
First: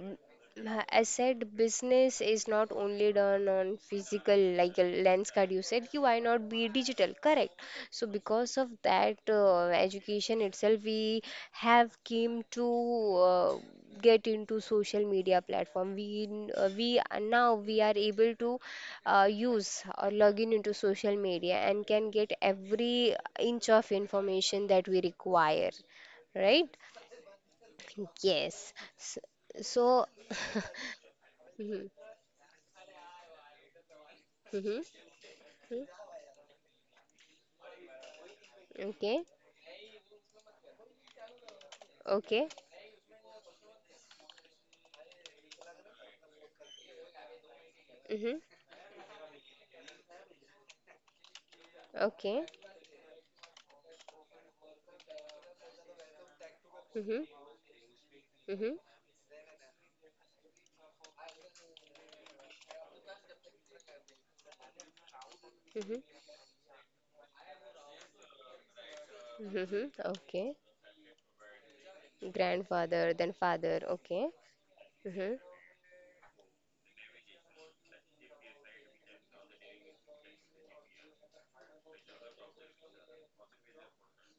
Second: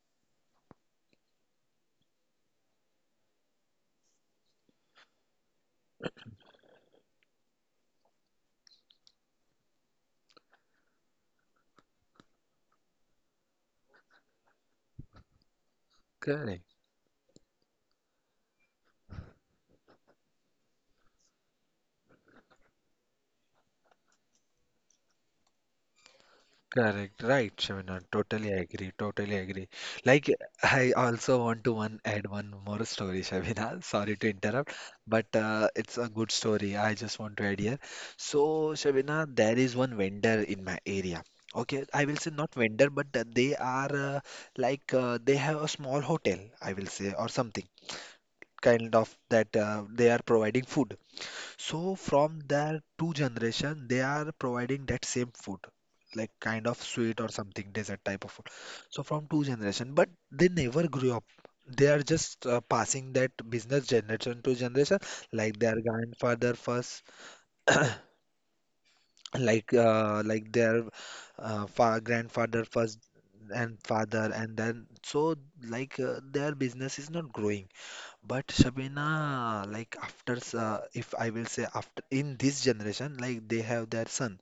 Speaker 1: as said, business is not only done on physical, like a lens card. You said, "Ki why not be digital? Correct. So because of that, education itself, we have came to get into social media platform.
Speaker 2: correct.
Speaker 1: Now we are able to use or log in into social media and can get every inch of information that we require, right?
Speaker 2: Correct, right, Shavina. Totally
Speaker 1: Yes.
Speaker 2: agree. Totally agree.
Speaker 1: So,
Speaker 2: Like, I also want to
Speaker 1: mhm,
Speaker 2: one add one more story, Shavina. Sorry to interrupt,
Speaker 1: mhm,
Speaker 2: but
Speaker 1: mhm.
Speaker 2: it's a good story. I just want to add here. So,
Speaker 1: Okay,
Speaker 2: Shavina, there is one vendor in my area. Okay, I will say
Speaker 1: okay,
Speaker 2: not vendor, but that they are they have a small hotel, I will say, or something
Speaker 1: mhm,
Speaker 2: kind of that, they are providing food. So from
Speaker 1: okay,
Speaker 2: their two generation, they are providing that same food, like kind of sweet
Speaker 1: mhm,
Speaker 2: or something, dessert type of food.
Speaker 1: mhm,
Speaker 2: So from two generation, but they never grew up. They are just passing that business generation to generation, like their
Speaker 1: mhm,
Speaker 2: grandfather first, like
Speaker 1: mhm, okay.
Speaker 2: their fa grandfather first
Speaker 1: Grandfather, then
Speaker 2: and
Speaker 1: father,
Speaker 2: father,
Speaker 1: okay.
Speaker 2: and then so
Speaker 1: Mhm,
Speaker 2: like their business is not growing. But Shabina, like after, if I will say, after in this generation, like, they have their son.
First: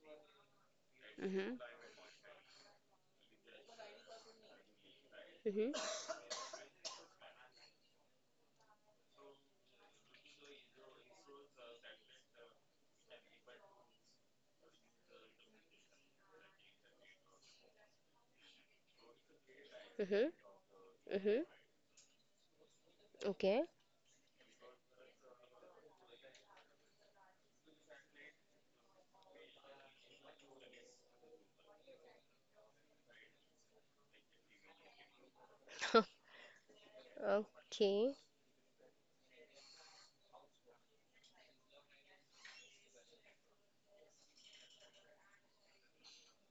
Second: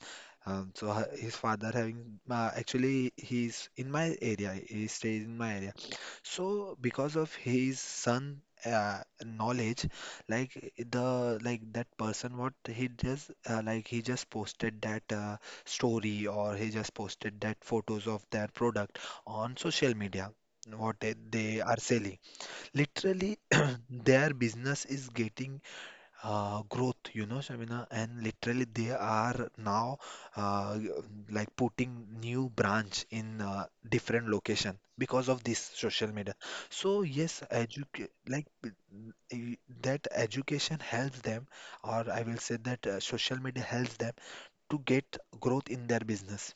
Speaker 2: So his
Speaker 1: mhm,
Speaker 2: father having, actually he's in my area. He stays in my area.
Speaker 1: mhm,
Speaker 2: So because of his son knowledge, like the like that person, what he just he just posted that story, or he just posted that photos of their product on social media.
Speaker 1: mhm,
Speaker 2: What
Speaker 1: mhm,
Speaker 2: they are selling. Literally,
Speaker 1: okay,
Speaker 2: their business is getting growth, you know, Shamina, and literally they are now uh, like putting new branch in different location because of this social media. So yes, educate
Speaker 1: okay.
Speaker 2: like b- e- that education helps them, or I will say that social media helps them to get growth in their business.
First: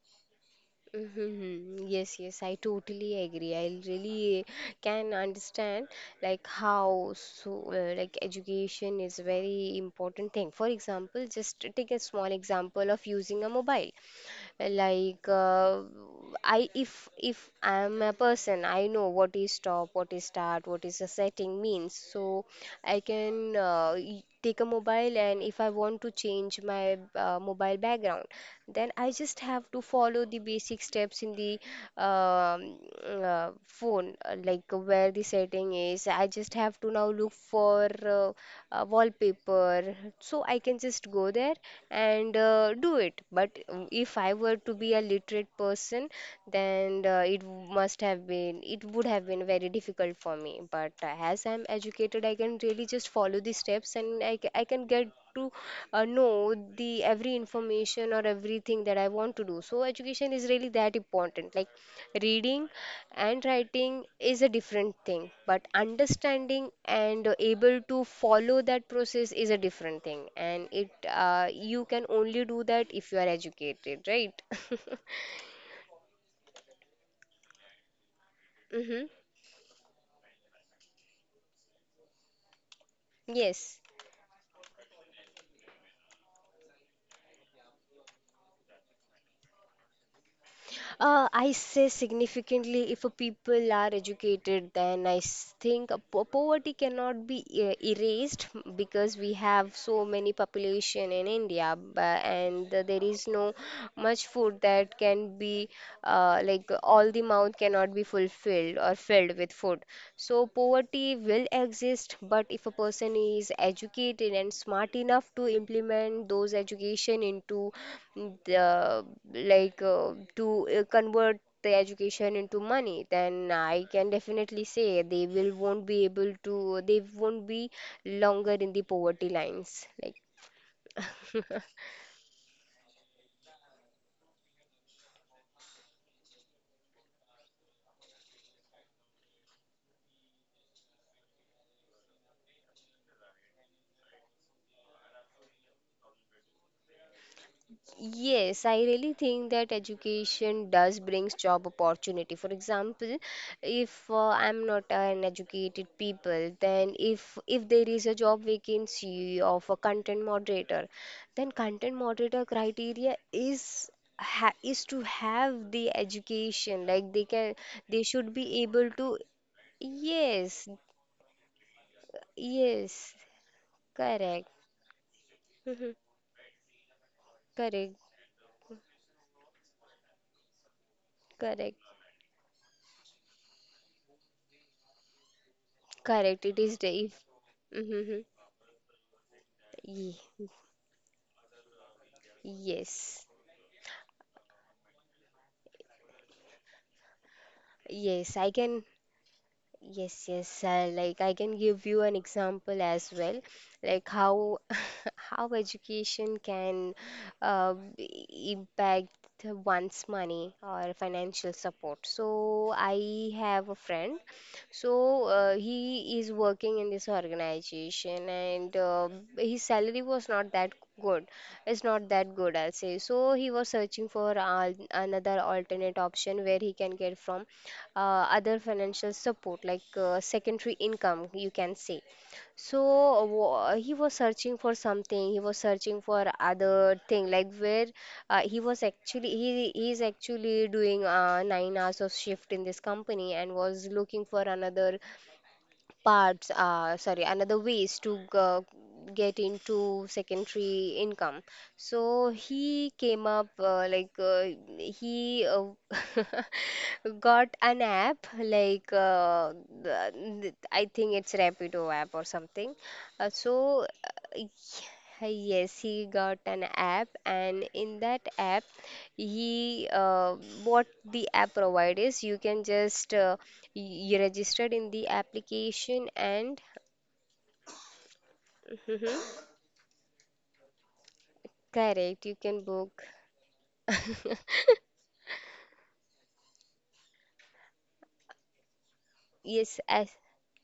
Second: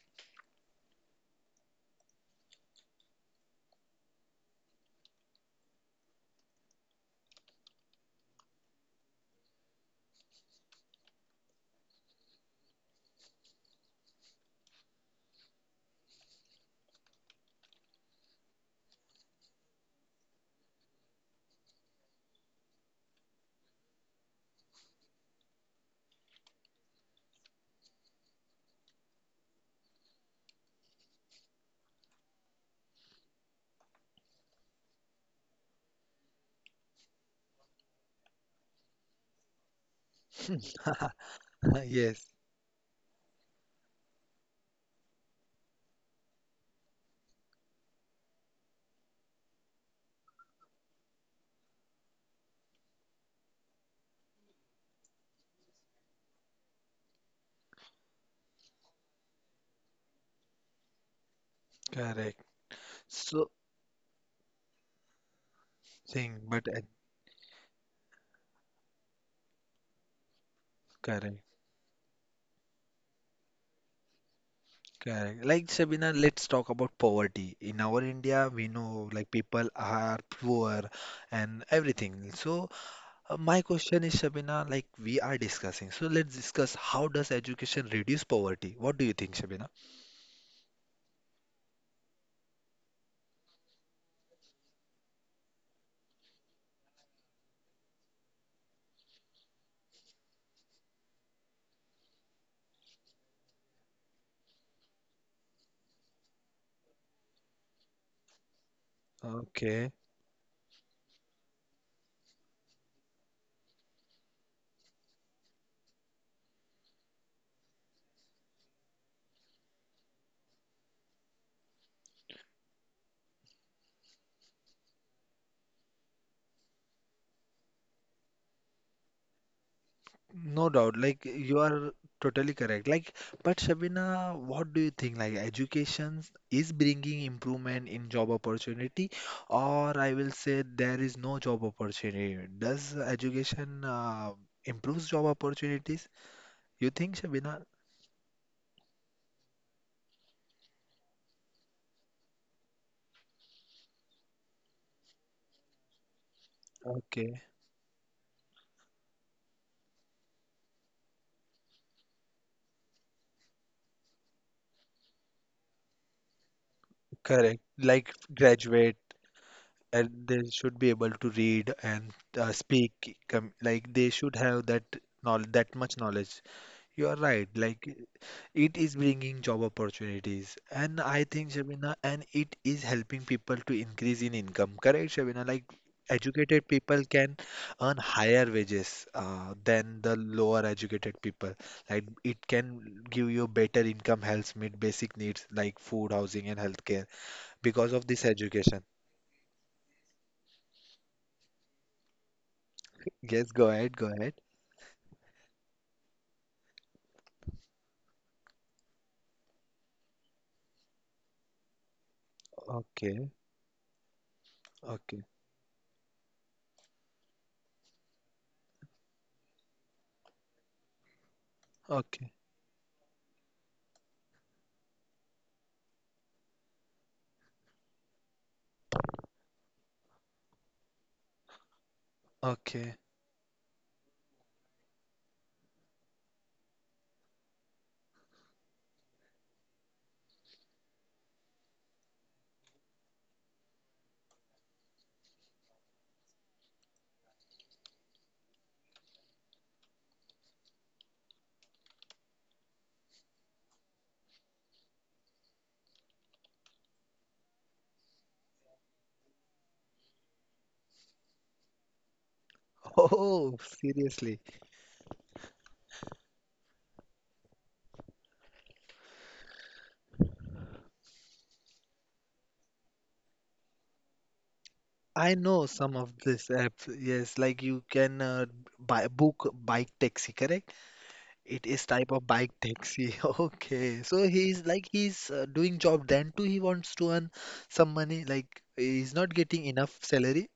Speaker 1: Mm-hmm. Yes, yes, I totally agree. I really can understand like how so like education is very important thing. For example, just take a small example of using a mobile. Like I if I am a person, I know what is stop, what is start, what is a setting means. So I can take a mobile, and if I want to change my mobile background, then I just have to follow the basic steps in the um, phone, like where the setting is. I just have to now look for wallpaper, so I can just go there
Speaker 2: Yes,
Speaker 1: and do it. But if I were to be a literate person, then it would have been very difficult for me. But as I'm educated, I can really just follow the steps and I can get to know the every information or everything that I want to do. So education is really that important. Like
Speaker 2: correct.
Speaker 1: reading and
Speaker 2: So
Speaker 1: writing is a different thing, but
Speaker 2: thing, but
Speaker 1: understanding and able to follow that process is a different thing. And it
Speaker 2: correct.
Speaker 1: you can only do that if you are educated, right?
Speaker 2: Correct. Like Sabina, let's talk about poverty. In our India, we
Speaker 1: Hmm.
Speaker 2: know like people are poor and everything. So my
Speaker 1: Yes.
Speaker 2: question is, Sabina, like we are discussing. So let's discuss, how does education reduce poverty? What do you think, Sabina?
Speaker 1: I say significantly if a people are educated, then think a poverty cannot be erased because we have so many population in India, and there is no much food that can be like all the mouth cannot be fulfilled or filled with food.
Speaker 2: Okay.
Speaker 1: So poverty will exist, but if a person is educated and smart enough to implement those education into the like to convert the education into money, then I can definitely say they will won't be able to they won't be longer in the poverty lines. Like
Speaker 2: No doubt, like you are totally correct. Like, but Shabina, what do you think? Like, education is bringing improvement in job opportunity, or I will say there is no job opportunity. Does education improves job opportunities? You think, Shabina?
Speaker 1: yes, I really think that education does brings job opportunity. For example, if I'm not an educated people, then
Speaker 2: Okay,
Speaker 1: if there is a job vacancy of a content moderator, then content moderator criteria is ha is to have the education. Like they can,
Speaker 2: correct.
Speaker 1: they
Speaker 2: Like
Speaker 1: should be able
Speaker 2: graduate,
Speaker 1: to.
Speaker 2: and they
Speaker 1: Yes,
Speaker 2: should be able to read and
Speaker 1: yes,
Speaker 2: speak. Com Like they should
Speaker 1: correct.
Speaker 2: have that knowledge, that
Speaker 1: Mhm.
Speaker 2: much knowledge. You are right. Like,
Speaker 1: Correct,
Speaker 2: it is bringing job opportunities, and I think,
Speaker 1: correct,
Speaker 2: Shabina, and it is helping people to increase in income. Correct, Shabina? Like
Speaker 1: correct. It
Speaker 2: educated
Speaker 1: is the
Speaker 2: people
Speaker 1: if.
Speaker 2: can earn
Speaker 1: Mm-hmm. Hmm.
Speaker 2: higher wages than
Speaker 1: Ye-
Speaker 2: the lower educated people. Like it can
Speaker 1: Yes,
Speaker 2: give you better income, helps meet basic needs like food, housing, and healthcare because of this
Speaker 1: yes, I can.
Speaker 2: education.
Speaker 1: Yes, yes, like I can give you an example as well,
Speaker 2: Yes, go ahead, go
Speaker 1: like
Speaker 2: ahead.
Speaker 1: how how education can impact one's money or financial support. So I
Speaker 2: Okay,
Speaker 1: have a friend. So
Speaker 2: okay,
Speaker 1: he is working in this organization, and his salary was not that good. It's not
Speaker 2: okay,
Speaker 1: that good, I'll say. So he was searching for al another alternate option where he can get from other financial support, like secondary income, you can say.
Speaker 2: okay.
Speaker 1: So he was searching for something. He was searching for other thing like where he is actually doing 9 hours of shift in this company, and was looking for another parts sorry another ways to get into secondary income. So he came up like he got an app, like I think it's rapido app or something. uh,
Speaker 2: Oh,
Speaker 1: so
Speaker 2: seriously.
Speaker 1: yes, he got an app, and in that app he what the app provides is you can just you registered in the
Speaker 2: I know some
Speaker 1: application,
Speaker 2: of this
Speaker 1: and
Speaker 2: apps. Yes, like you can buy book bike taxi, correct? It is type
Speaker 1: correct,
Speaker 2: of
Speaker 1: you
Speaker 2: bike
Speaker 1: can book.
Speaker 2: taxi. Okay, so he's doing job. Then too, he wants to earn some money. Like he's not getting
Speaker 1: Yes,
Speaker 2: enough
Speaker 1: as
Speaker 2: salary.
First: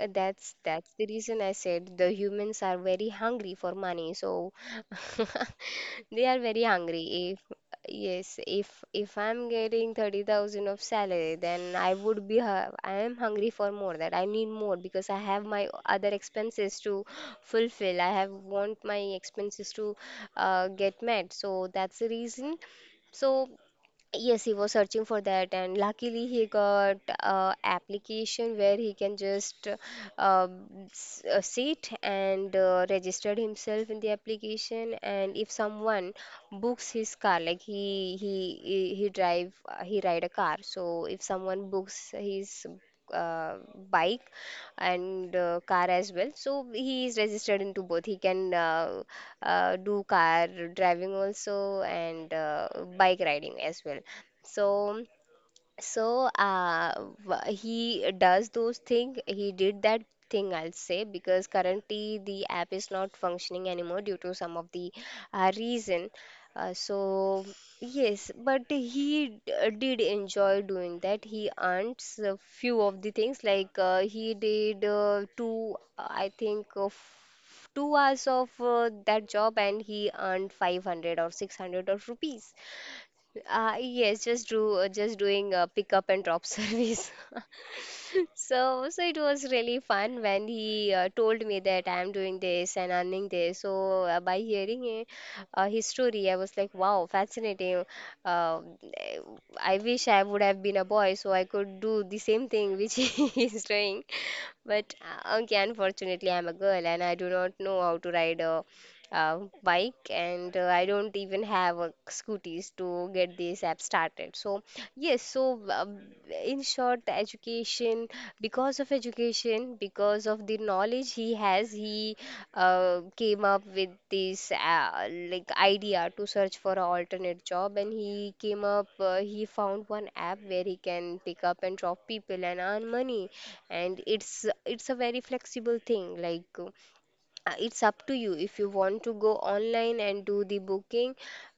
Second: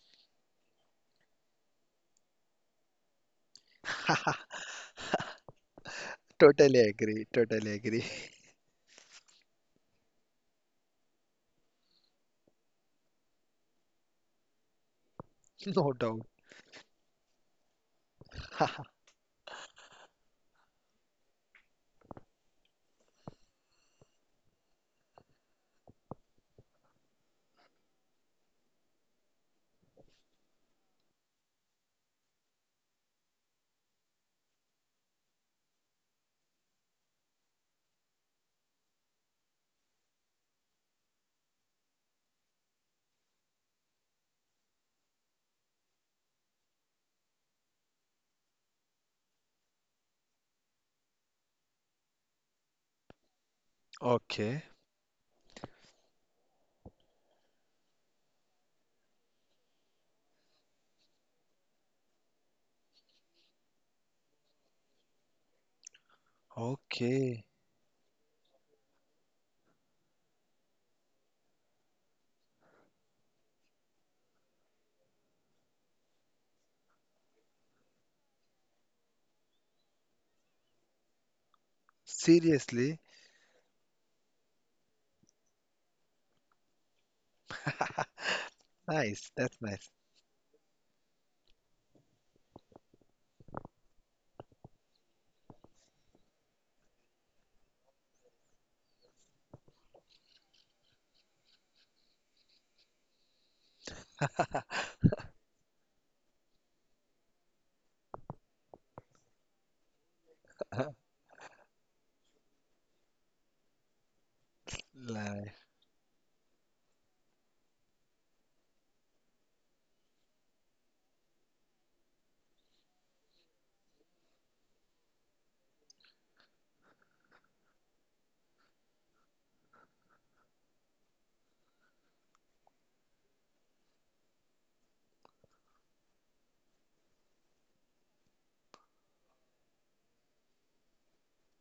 Speaker 1: that's the reason I said the humans are very hungry for money, so they are very
Speaker 2: Totally
Speaker 1: hungry.
Speaker 2: agree.
Speaker 1: If
Speaker 2: Totally agree.
Speaker 1: Yes, if I'm getting 30,000 of salary, then I would be hu- I am hungry for more, that I need more because I have my
Speaker 2: No
Speaker 1: other
Speaker 2: doubt.
Speaker 1: expenses to fulfill. I have want my expenses to get met. So that's the reason. So yes, he was searching for that, and luckily he got a application where he can just uh, sit and registered himself in the application. And if someone books his car, like he drive he ride a car, so if someone books his uh, bike and car as well, so he is registered into both. He can. Do car driving also and bike riding as well.
Speaker 2: Okay.
Speaker 1: So so uh, he does those thing. He did that thing, I'll say, because currently the app is not functioning anymore due to some of the reason. So
Speaker 2: Okay.
Speaker 1: yes, but did enjoy doing that. He earns a few of the things, like he did two, I think, f- 2 hours of that job, and he earned 500 or 600 of rupees.
Speaker 2: Seriously.
Speaker 1: Yes, just do just doing pick up and drop service. So, so it
Speaker 2: Nice. That's
Speaker 1: was really
Speaker 2: nice.
Speaker 1: fun when he told me that I am doing this and earning this. So, by hearing it, his story, I was like, wow, fascinating. Uh, eh, I wish I would have been a boy so I could do the same thing which he is doing. But okay, unfortunately, I'm a girl and I do not know how to ride a, bike, and I don't even have a scooties to get this app started. So yes,
Speaker 2: Like,
Speaker 1: in short, the education because of education, because of the knowledge he has, he came up with this idea to search for an alternate job, and he came up he found one app where he can pick up and drop people and earn money. And it's a very flexible thing. It's up to you. If you want to go online and do the booking,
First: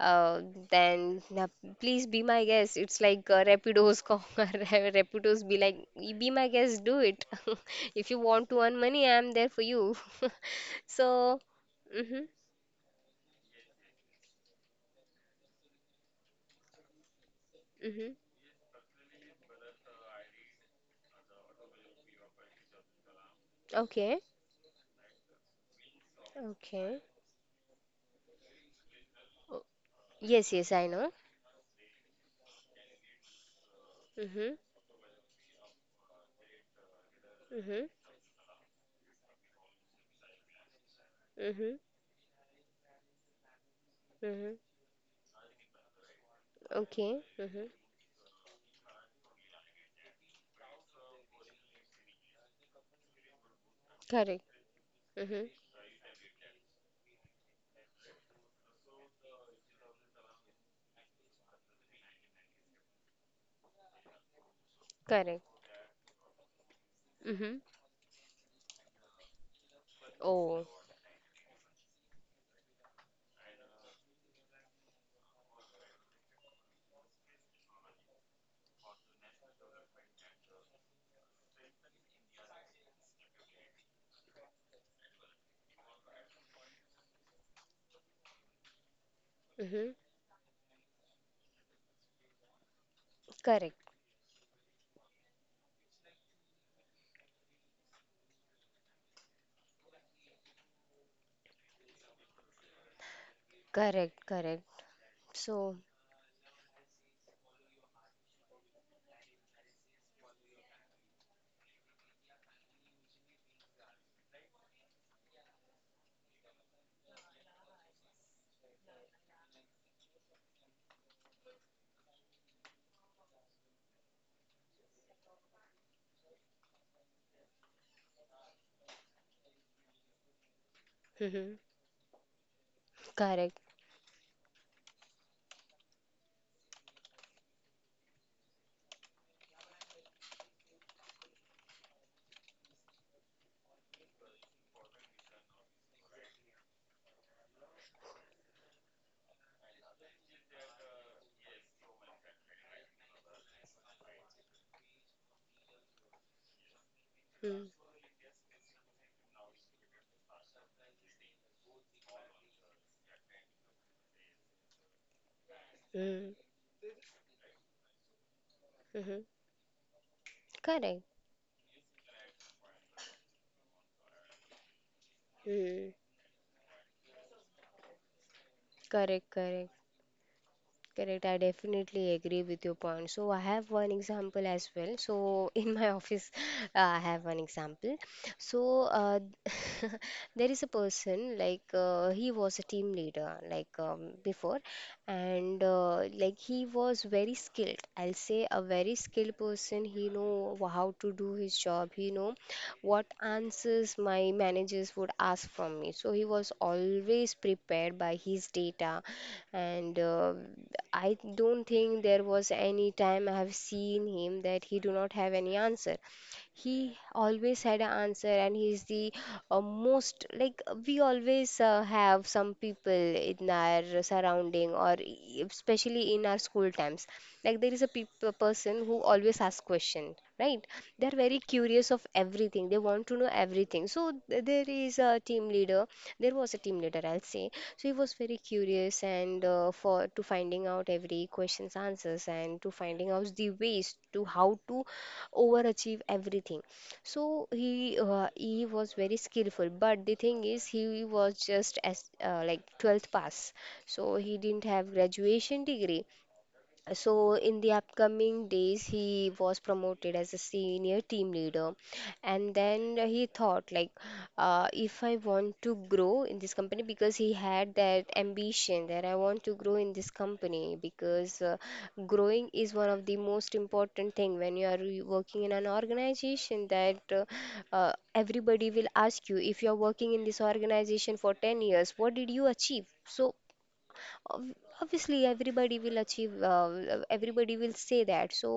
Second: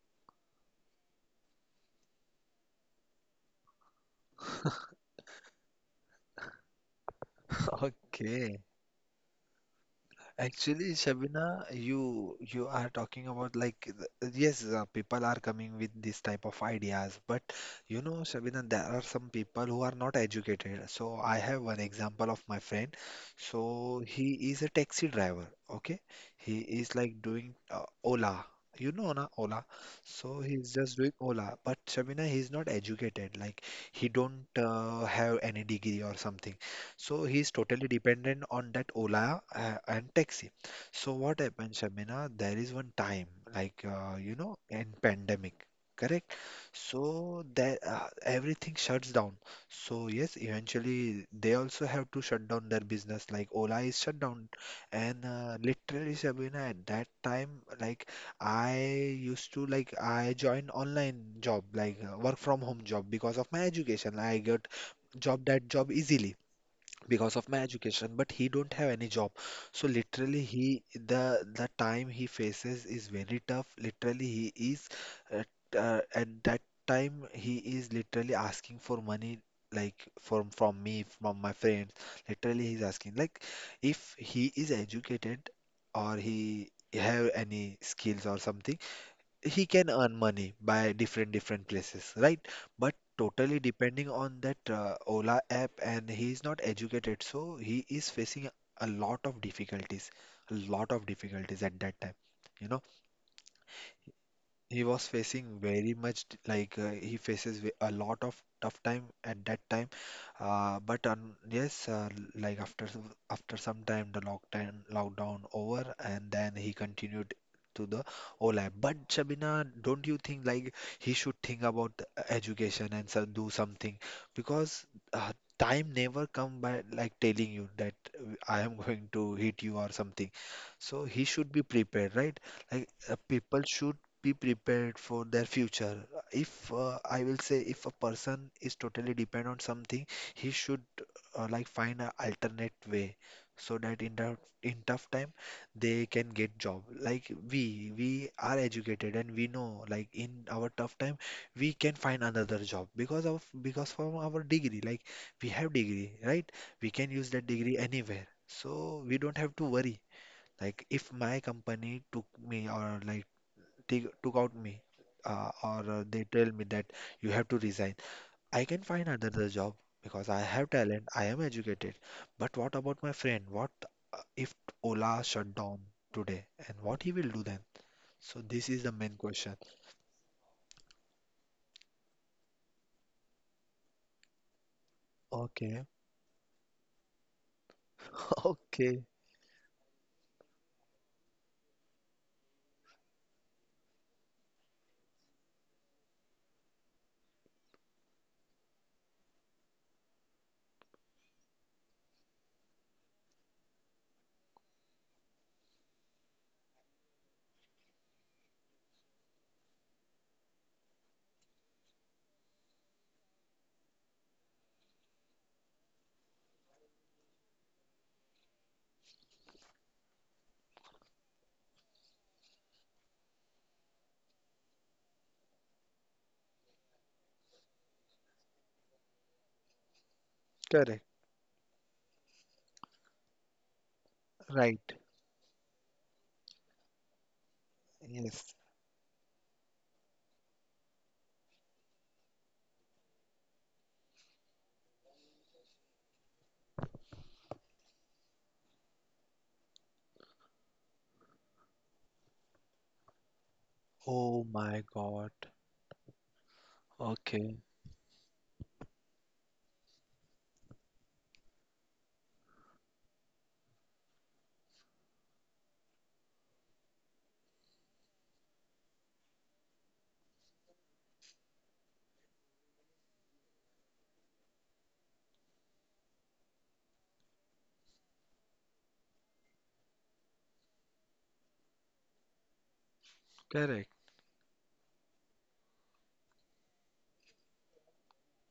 Speaker 1: uh, then please be my guest. It's like Rapido's call. Rapido's be like, Be my guest, do it. If you want
Speaker 2: okay.
Speaker 1: to earn money, I'm there for you.
Speaker 2: Actually,
Speaker 1: So,
Speaker 2: Shabina,
Speaker 1: mm-hmm,
Speaker 2: you are talking about like yes, people are coming with this type of ideas, but you
Speaker 1: mm-hmm.
Speaker 2: know, Shabina, there are some people who are not educated. So I have one example of my friend. So
Speaker 1: Okay,
Speaker 2: he is a taxi driver. Okay, he is
Speaker 1: okay.
Speaker 2: like doing Ola. You know, na
Speaker 1: O-
Speaker 2: Ola. So
Speaker 1: Yes, yes,
Speaker 2: he's
Speaker 1: I
Speaker 2: just
Speaker 1: know.
Speaker 2: doing Ola. But Shabina, he's not educated. Like he don't
Speaker 1: Mm-hmm,
Speaker 2: have any degree or something. So he's
Speaker 1: mm-hmm,
Speaker 2: totally dependent on that Ola and taxi. So what happened,
Speaker 1: mm-hmm,
Speaker 2: Shamina? There is one time, like, you
Speaker 1: mm-hmm.
Speaker 2: know, in pandemic, correct?
Speaker 1: Okay,
Speaker 2: So
Speaker 1: mm-hmm.
Speaker 2: that everything shuts down. So yes, eventually they also have to shut down their business. Like Ola is shut
Speaker 1: Correct.
Speaker 2: down, and
Speaker 1: Mm-hmm.
Speaker 2: literally, Shabina, at that time, like, I used to like I joined online job, like work from home job because of my education. I got
Speaker 1: Correct.
Speaker 2: job, that job easily because of
Speaker 1: Mm-hmm.
Speaker 2: my education, but he don't have any job. So literally,
Speaker 1: Oh.
Speaker 2: he, the time he faces is very tough. Literally, he is at at that time, he is literally asking for money, like from me, from my friends, literally he's asking, like, if he is educated or he have any skills or something, he
Speaker 1: Mm-hmm.
Speaker 2: can earn money by different different places, right? But totally
Speaker 1: Correct.
Speaker 2: depending on that Ola app, and he is not educated, so he is facing a lot of difficulties, a lot of difficulties at that time. You know,
Speaker 1: Correct, correct.
Speaker 2: he was facing
Speaker 1: So,
Speaker 2: very much he faces a lot of tough time at that time. But yes, like after after some time, the lockdown over, and then he continued to the OLAB. But Shabina, don't you think like he should think about the education and so do something, because uh, time never come by like telling you that I am going to hit you or something. So he
Speaker 1: mhm,
Speaker 2: should be prepared, right? Like
Speaker 1: correct.
Speaker 2: people should be prepared for their future. If I will say, if a person is totally depend on something, he should like find an alternate way so that in tough, in tough time they can get job. Like we are educated and we know like in our tough time we can find another job because from our degree, like we have degree, right? We can use that
Speaker 1: Mm,
Speaker 2: degree anywhere, so we don't have to worry. Like if my company took me, or like they took out me, or they
Speaker 1: mm,
Speaker 2: tell me that you have to resign, I can find
Speaker 1: mhm,
Speaker 2: another job because I have
Speaker 1: correct.
Speaker 2: talent, I am educated. But what about my friend? What if Ola shut down
Speaker 1: Mm,
Speaker 2: today, and what he will do then? So this is the main
Speaker 1: correct,
Speaker 2: question.
Speaker 1: correct. Correct. I definitely agree with your point. So, I have one example as well. So, in
Speaker 2: Okay.
Speaker 1: my office, I have one example. So,
Speaker 2: Okay.
Speaker 1: there is a person like, he was a team leader, like, before, and he was very skilled. I'll say a very skilled person. He know how to do his job, he know what answers my managers would ask from me, so he was always prepared by his data. And I don't think there was any time I have seen him that he do not have any answer. He always had an answer, and he's the most like, we always have some people in our surrounding, or especially in our school times, like there is a a person who always asks question, right?
Speaker 2: Correct.
Speaker 1: They're very curious of everything, they want to know everything. So
Speaker 2: Right.
Speaker 1: there was a team leader, I'll say. So he was very
Speaker 2: Yes.
Speaker 1: curious, and for to finding out every question's answers and to finding out the ways to how to overachieve everything. So he was very skillful, but the thing is he was just as 12th pass. So he
Speaker 2: Oh
Speaker 1: didn't
Speaker 2: my
Speaker 1: have
Speaker 2: god.
Speaker 1: graduation degree. So
Speaker 2: Okay.
Speaker 1: in the upcoming days, he was promoted as a senior team leader. And then he thought, like, if I want to grow in this company, because he had that ambition that I want to grow in this company, because growing is one of the most important thing when you are working in an organization, that everybody will ask you, if you are working in this organization for 10 years, what did you achieve? So
Speaker 2: Correct.
Speaker 1: ob- obviously everybody will achieve, everybody will say that. So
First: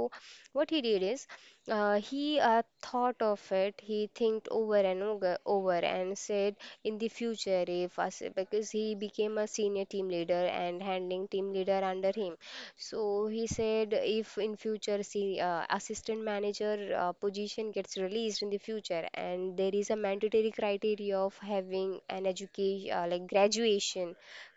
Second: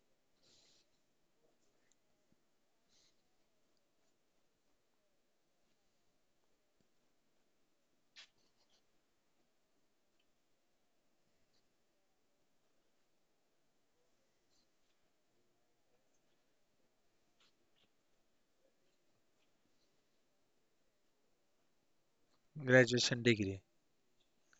Speaker 1: what he did is, he thought of it, he thinked over and over, over, and said, in the future, if us, because he became a senior team leader and handling team leader under him. So he said, if in future, see, assistant manager position gets released in the future, and there is a mandatory criteria of having an education,
Speaker 2: Graduation degree.
Speaker 1: graduation.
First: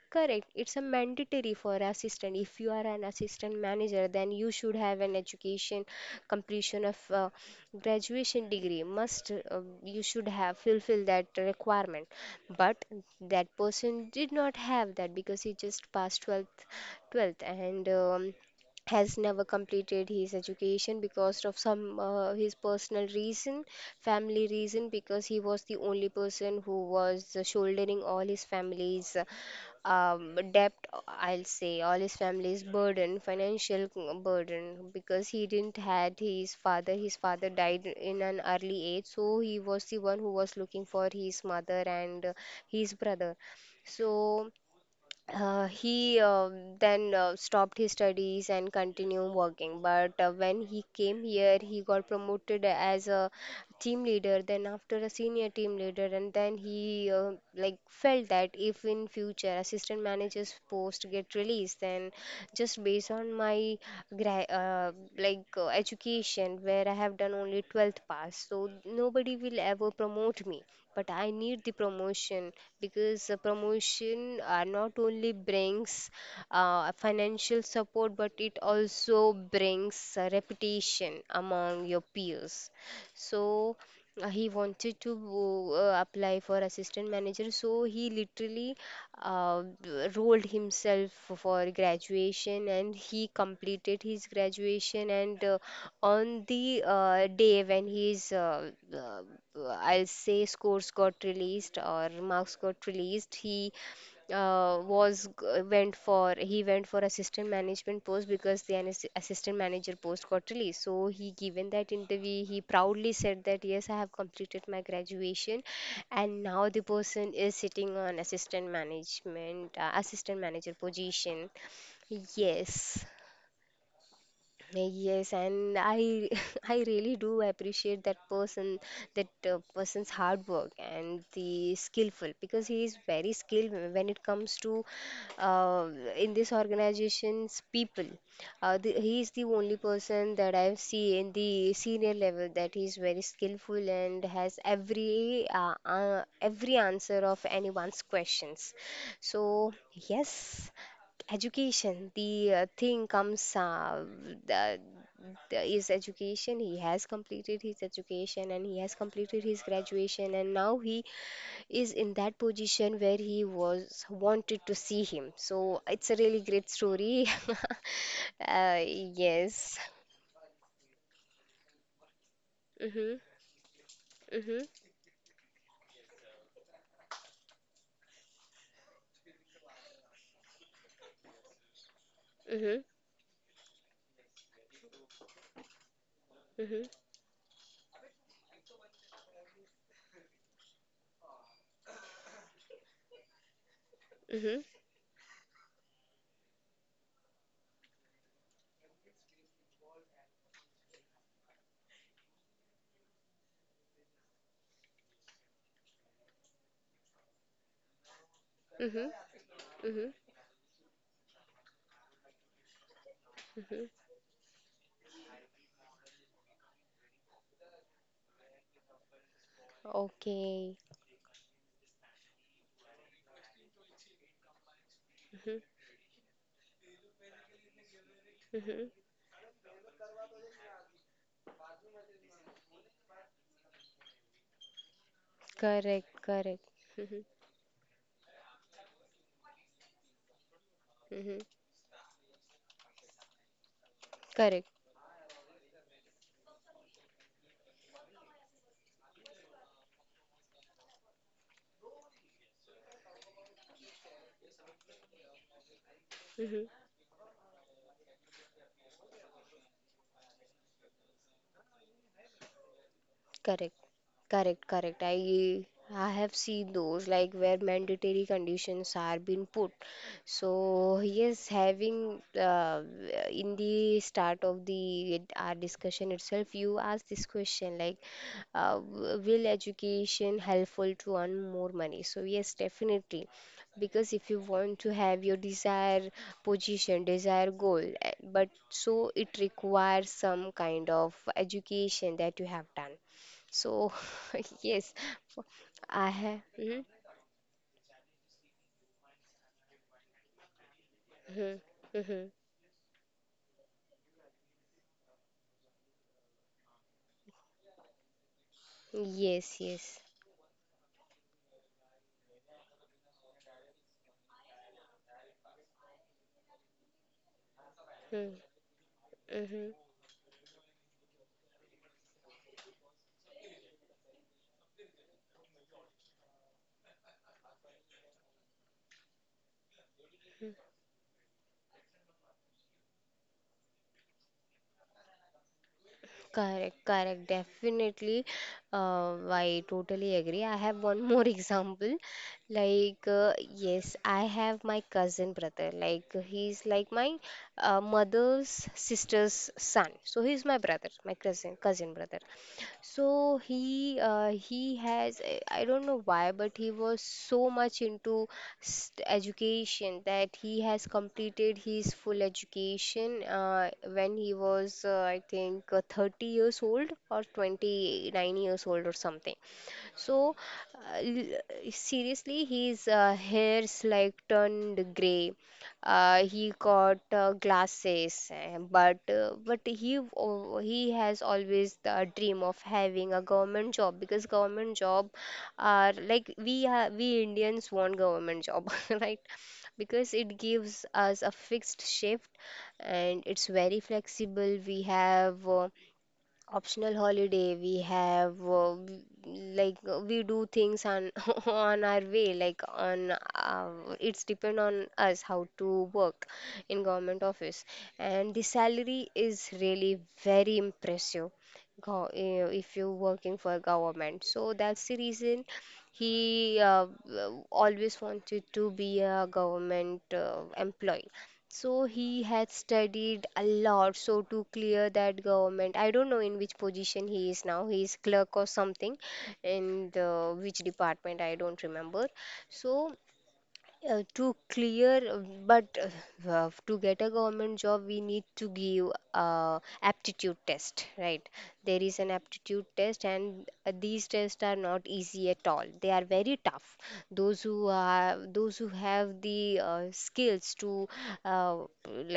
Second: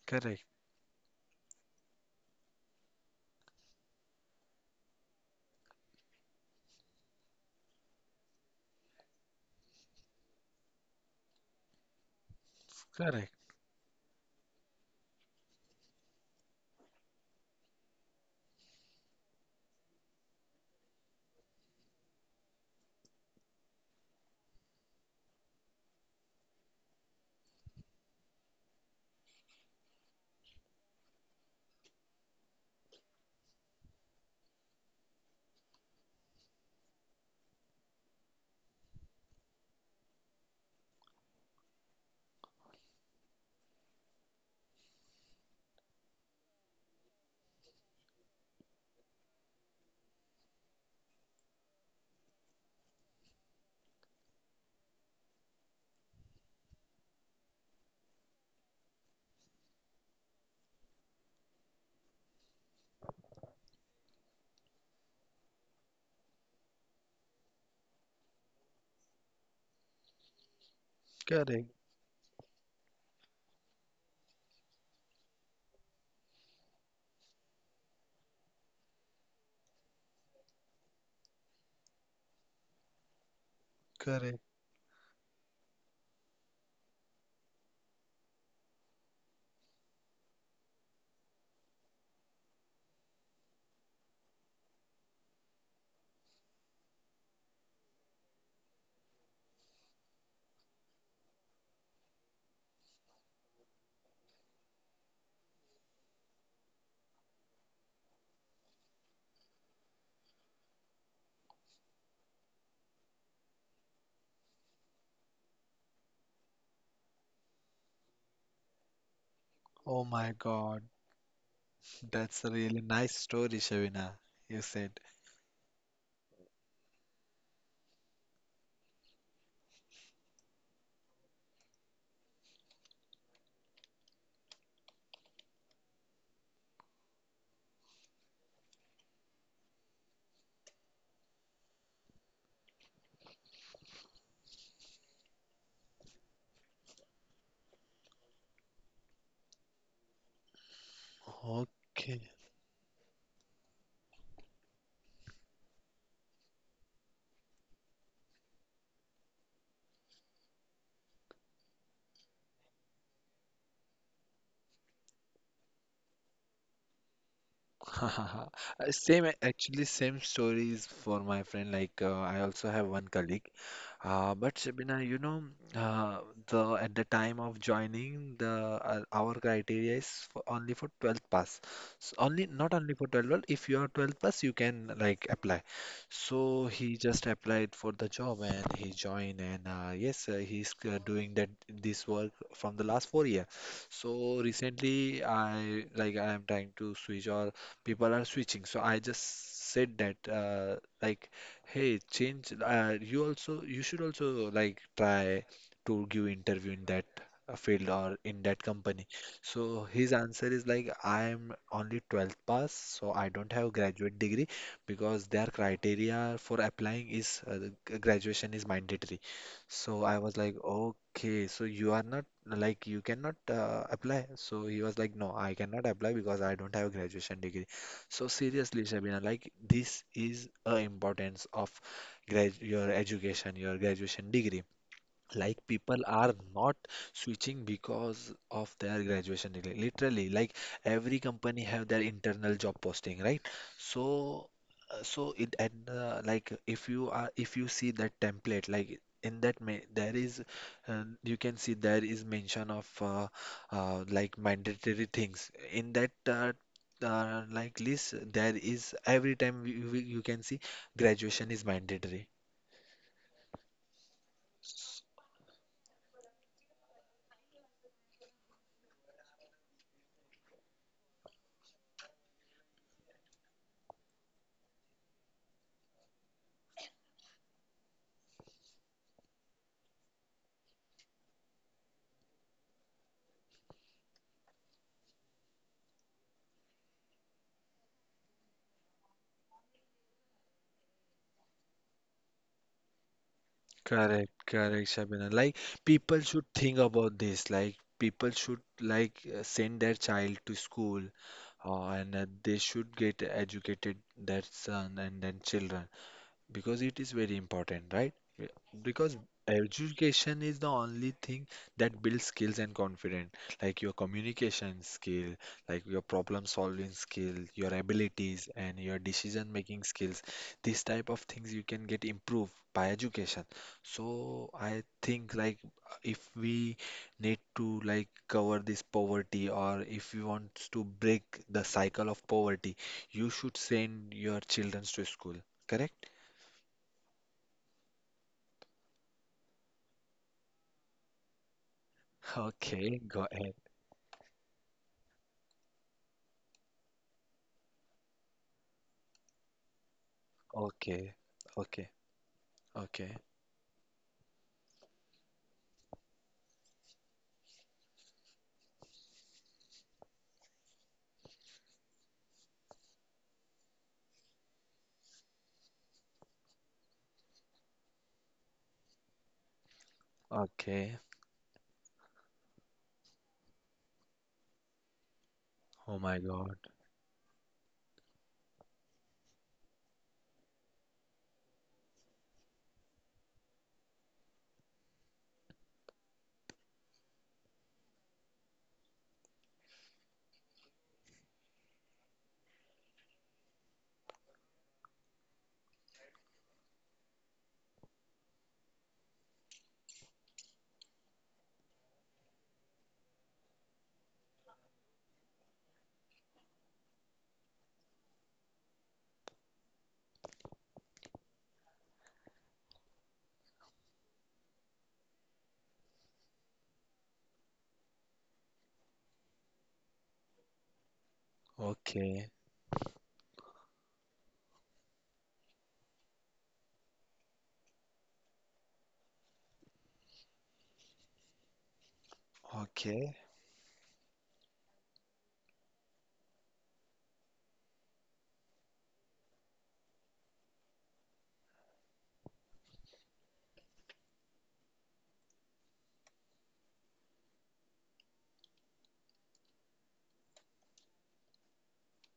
Speaker 2: Correct.
Speaker 1: Correct. It's a mandatory for assistant. If you are an assistant manager, then you should have an education completion of graduation degree. Must You should have fulfill that requirement. But
Speaker 2: Correct.
Speaker 1: that person did not have that, because he just passed 12th, 12th, and has never completed his education because of some his personal reason, family reason, because he was the only person who was shouldering all his family's debt, I'll say, all his family's burden, financial burden, because he didn't had his father. His father died in an early age, so he was the one who was looking for his mother and his brother. So he then stopped his studies and continued working. But when he came here, he got promoted as a team leader, then after a senior team leader, and then he felt that if in future assistant manager's post get released, then just based on my gra- uh, education, where I have done only 12th pass, so nobody will ever promote me, but I need
Speaker 2: Correct.
Speaker 1: the promotion, because the promotion not only brings financial support, but it also brings reputation among your peers. So
Speaker 2: Correct.
Speaker 1: he wanted to apply for assistant manager, so he literally rolled himself for graduation, and he completed his graduation. And on the day when his I'll say scores got released or marks got released, he went for assistant management post, because the assistant manager post got released. So he given that interview, he proudly said that yes, I have completed my graduation, and now the person is sitting on assistant management
Speaker 2: Oh my
Speaker 1: assistant manager
Speaker 2: god.
Speaker 1: position.
Speaker 2: That's a really
Speaker 1: Yes.
Speaker 2: nice story, Shavina. You said.
Speaker 1: Yes, and I I really do appreciate that person, that person's hard work and the skillful, because he is very skilled when it comes to uh, in this organization's people. He is the only person that I see in the senior level that he is very skillful and has every answer of anyone's questions. So yes. Education,
Speaker 2: Okay.
Speaker 1: the thing comes, the, the, his education. He has completed his education, and he has completed his graduation, and now he is in that position where he was wanted to see him. So it's a really great story.
Speaker 2: Uh, Same,
Speaker 1: Yes.
Speaker 2: actually, same stories for my friend. Like, I also have one
Speaker 1: Mm-hmm.
Speaker 2: colleague. But
Speaker 1: Mm-hmm.
Speaker 2: Shabina, you know, uh, the at the time of joining, the our criteria is for only for 12th pass. So only not
Speaker 1: Mm-hmm.
Speaker 2: only for 12th, pass, if you are 12th pass, you can like apply. So he just applied for the job and he joined, and yes, he's doing that this work from the last 4 year.
Speaker 1: Mm-hmm.
Speaker 2: So
Speaker 1: Mm-hmm.
Speaker 2: recently, I like I am trying to switch, or people are switching. So I just said that like. Hey, change. You also you should also like try to give interview in that field or in that company.
Speaker 1: Mm-hmm.
Speaker 2: So
Speaker 1: Mm-hmm.
Speaker 2: his answer is like I am only 12th pass, so I don't have
Speaker 1: Mm-hmm.
Speaker 2: graduate degree because their criteria for applying is the graduation is mandatory. So I was like,
Speaker 1: Okay.
Speaker 2: okay, so you are not like you cannot apply. So he was like, no, I
Speaker 1: Mm-hmm.
Speaker 2: cannot apply because I don't have graduation degree. So seriously,
Speaker 1: Mm-hmm.
Speaker 2: Shabina, like this is a importance of grad your education, your graduation degree. Like people
Speaker 1: Correct.
Speaker 2: are
Speaker 1: Correct.
Speaker 2: not
Speaker 1: Mm-hmm.
Speaker 2: switching because of their graduation degree, literally. Like every
Speaker 1: Mm-hmm.
Speaker 2: company have their internal job posting, right? So
Speaker 1: Correct.
Speaker 2: so it, and like if you are, if you see that template, like in that may, there is you can see there is mention of like mandatory things in that
Speaker 1: Mhm.
Speaker 2: like list, there is every time you can see graduation is mandatory.
Speaker 1: Correct, correct, correct. I have seen those, like where mandatory conditions are being put. So yes, having uh, in the start of the our discussion itself, you asked this question, like, will education helpful to earn more money? So yes, definitely, because if you want to have your desired position, desired goal, eh, but so it requires some kind of education that you have done, so,
Speaker 2: Correct, correct,
Speaker 1: yes,
Speaker 2: Shabina.
Speaker 1: for-
Speaker 2: Like
Speaker 1: I
Speaker 2: people
Speaker 1: have.
Speaker 2: should think
Speaker 1: Mhm,
Speaker 2: about this. Like people should like send their child to school,
Speaker 1: mhm,
Speaker 2: and
Speaker 1: mhm.
Speaker 2: they should get educated their son and then children, because it is very important, right? Be- Because
Speaker 1: Yes, yes.
Speaker 2: education is the only thing that builds skills and confidence, like your communication skill, like your problem solving skill, your
Speaker 1: Mm,
Speaker 2: abilities, and your decision
Speaker 1: mhm.
Speaker 2: making skills. These type of things you can get improved by education. So I think like if we need to like cover this poverty, or if you want to break the cycle of poverty, you should send your children to school. Correct?
Speaker 1: Correct, correct. Definitely. I totally agree. I have one more example.
Speaker 2: Okay,
Speaker 1: Like,
Speaker 2: go ahead.
Speaker 1: yes, I have my cousin brother. Like, he's like my mother's sister's son. So, he's my brother,
Speaker 2: Okay,
Speaker 1: my
Speaker 2: okay,
Speaker 1: cousin brother.
Speaker 2: okay,
Speaker 1: So he has I don't know why, but he was so much into education that he has completed his full education when he was I think 30 years old or 29 years old or something. So,
Speaker 2: okay.
Speaker 1: uh, l- seriously, his hair's like turned gray.
Speaker 2: Oh my
Speaker 1: He
Speaker 2: God.
Speaker 1: got glasses, eh, but he has always the dream of having a government job, because government job are like, we are, we Indians want government job, right? Because it gives us a fixed shift and it's very flexible. We have. Optional holiday we have we do things on on our way, like on it's depend on us how to work in government office. And the salary is really very impressive, if you're working for government. So that's the reason always wanted to be a government employee. So he
Speaker 2: Okay,
Speaker 1: had studied a lot, so to clear that government. I don't know in which position he is now. He is clerk or something in the which department, I don't remember. So
Speaker 2: okay,
Speaker 1: to clear but to get a government job, we need to give aptitude test, right? There is an aptitude test, and these tests are not easy at all, they are very tough. Those who have the skills to uh,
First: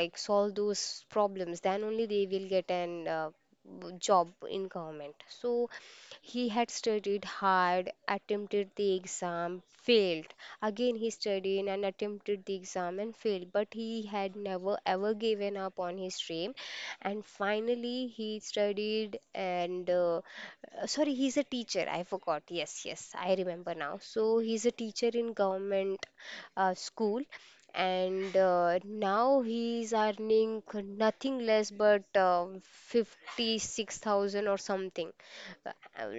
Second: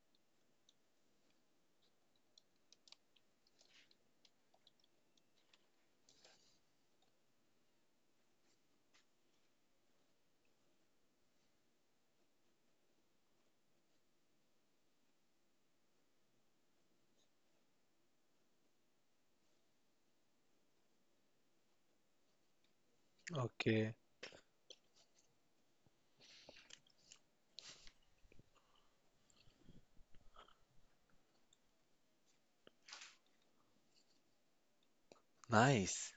Speaker 1: solve those problems, then only they will get an w- job in government. So he had studied hard, attempted the exam, failed. Again he studied and attempted the exam and failed, but he had never ever given up on his dream. And finally he studied and sorry, he's a teacher. I forgot. Yes, yes, I remember
Speaker 2: okay.
Speaker 1: now. So he's a teacher in government school. And now he is earning nothing less but 56,000 or something. Uh,
Speaker 2: Nice.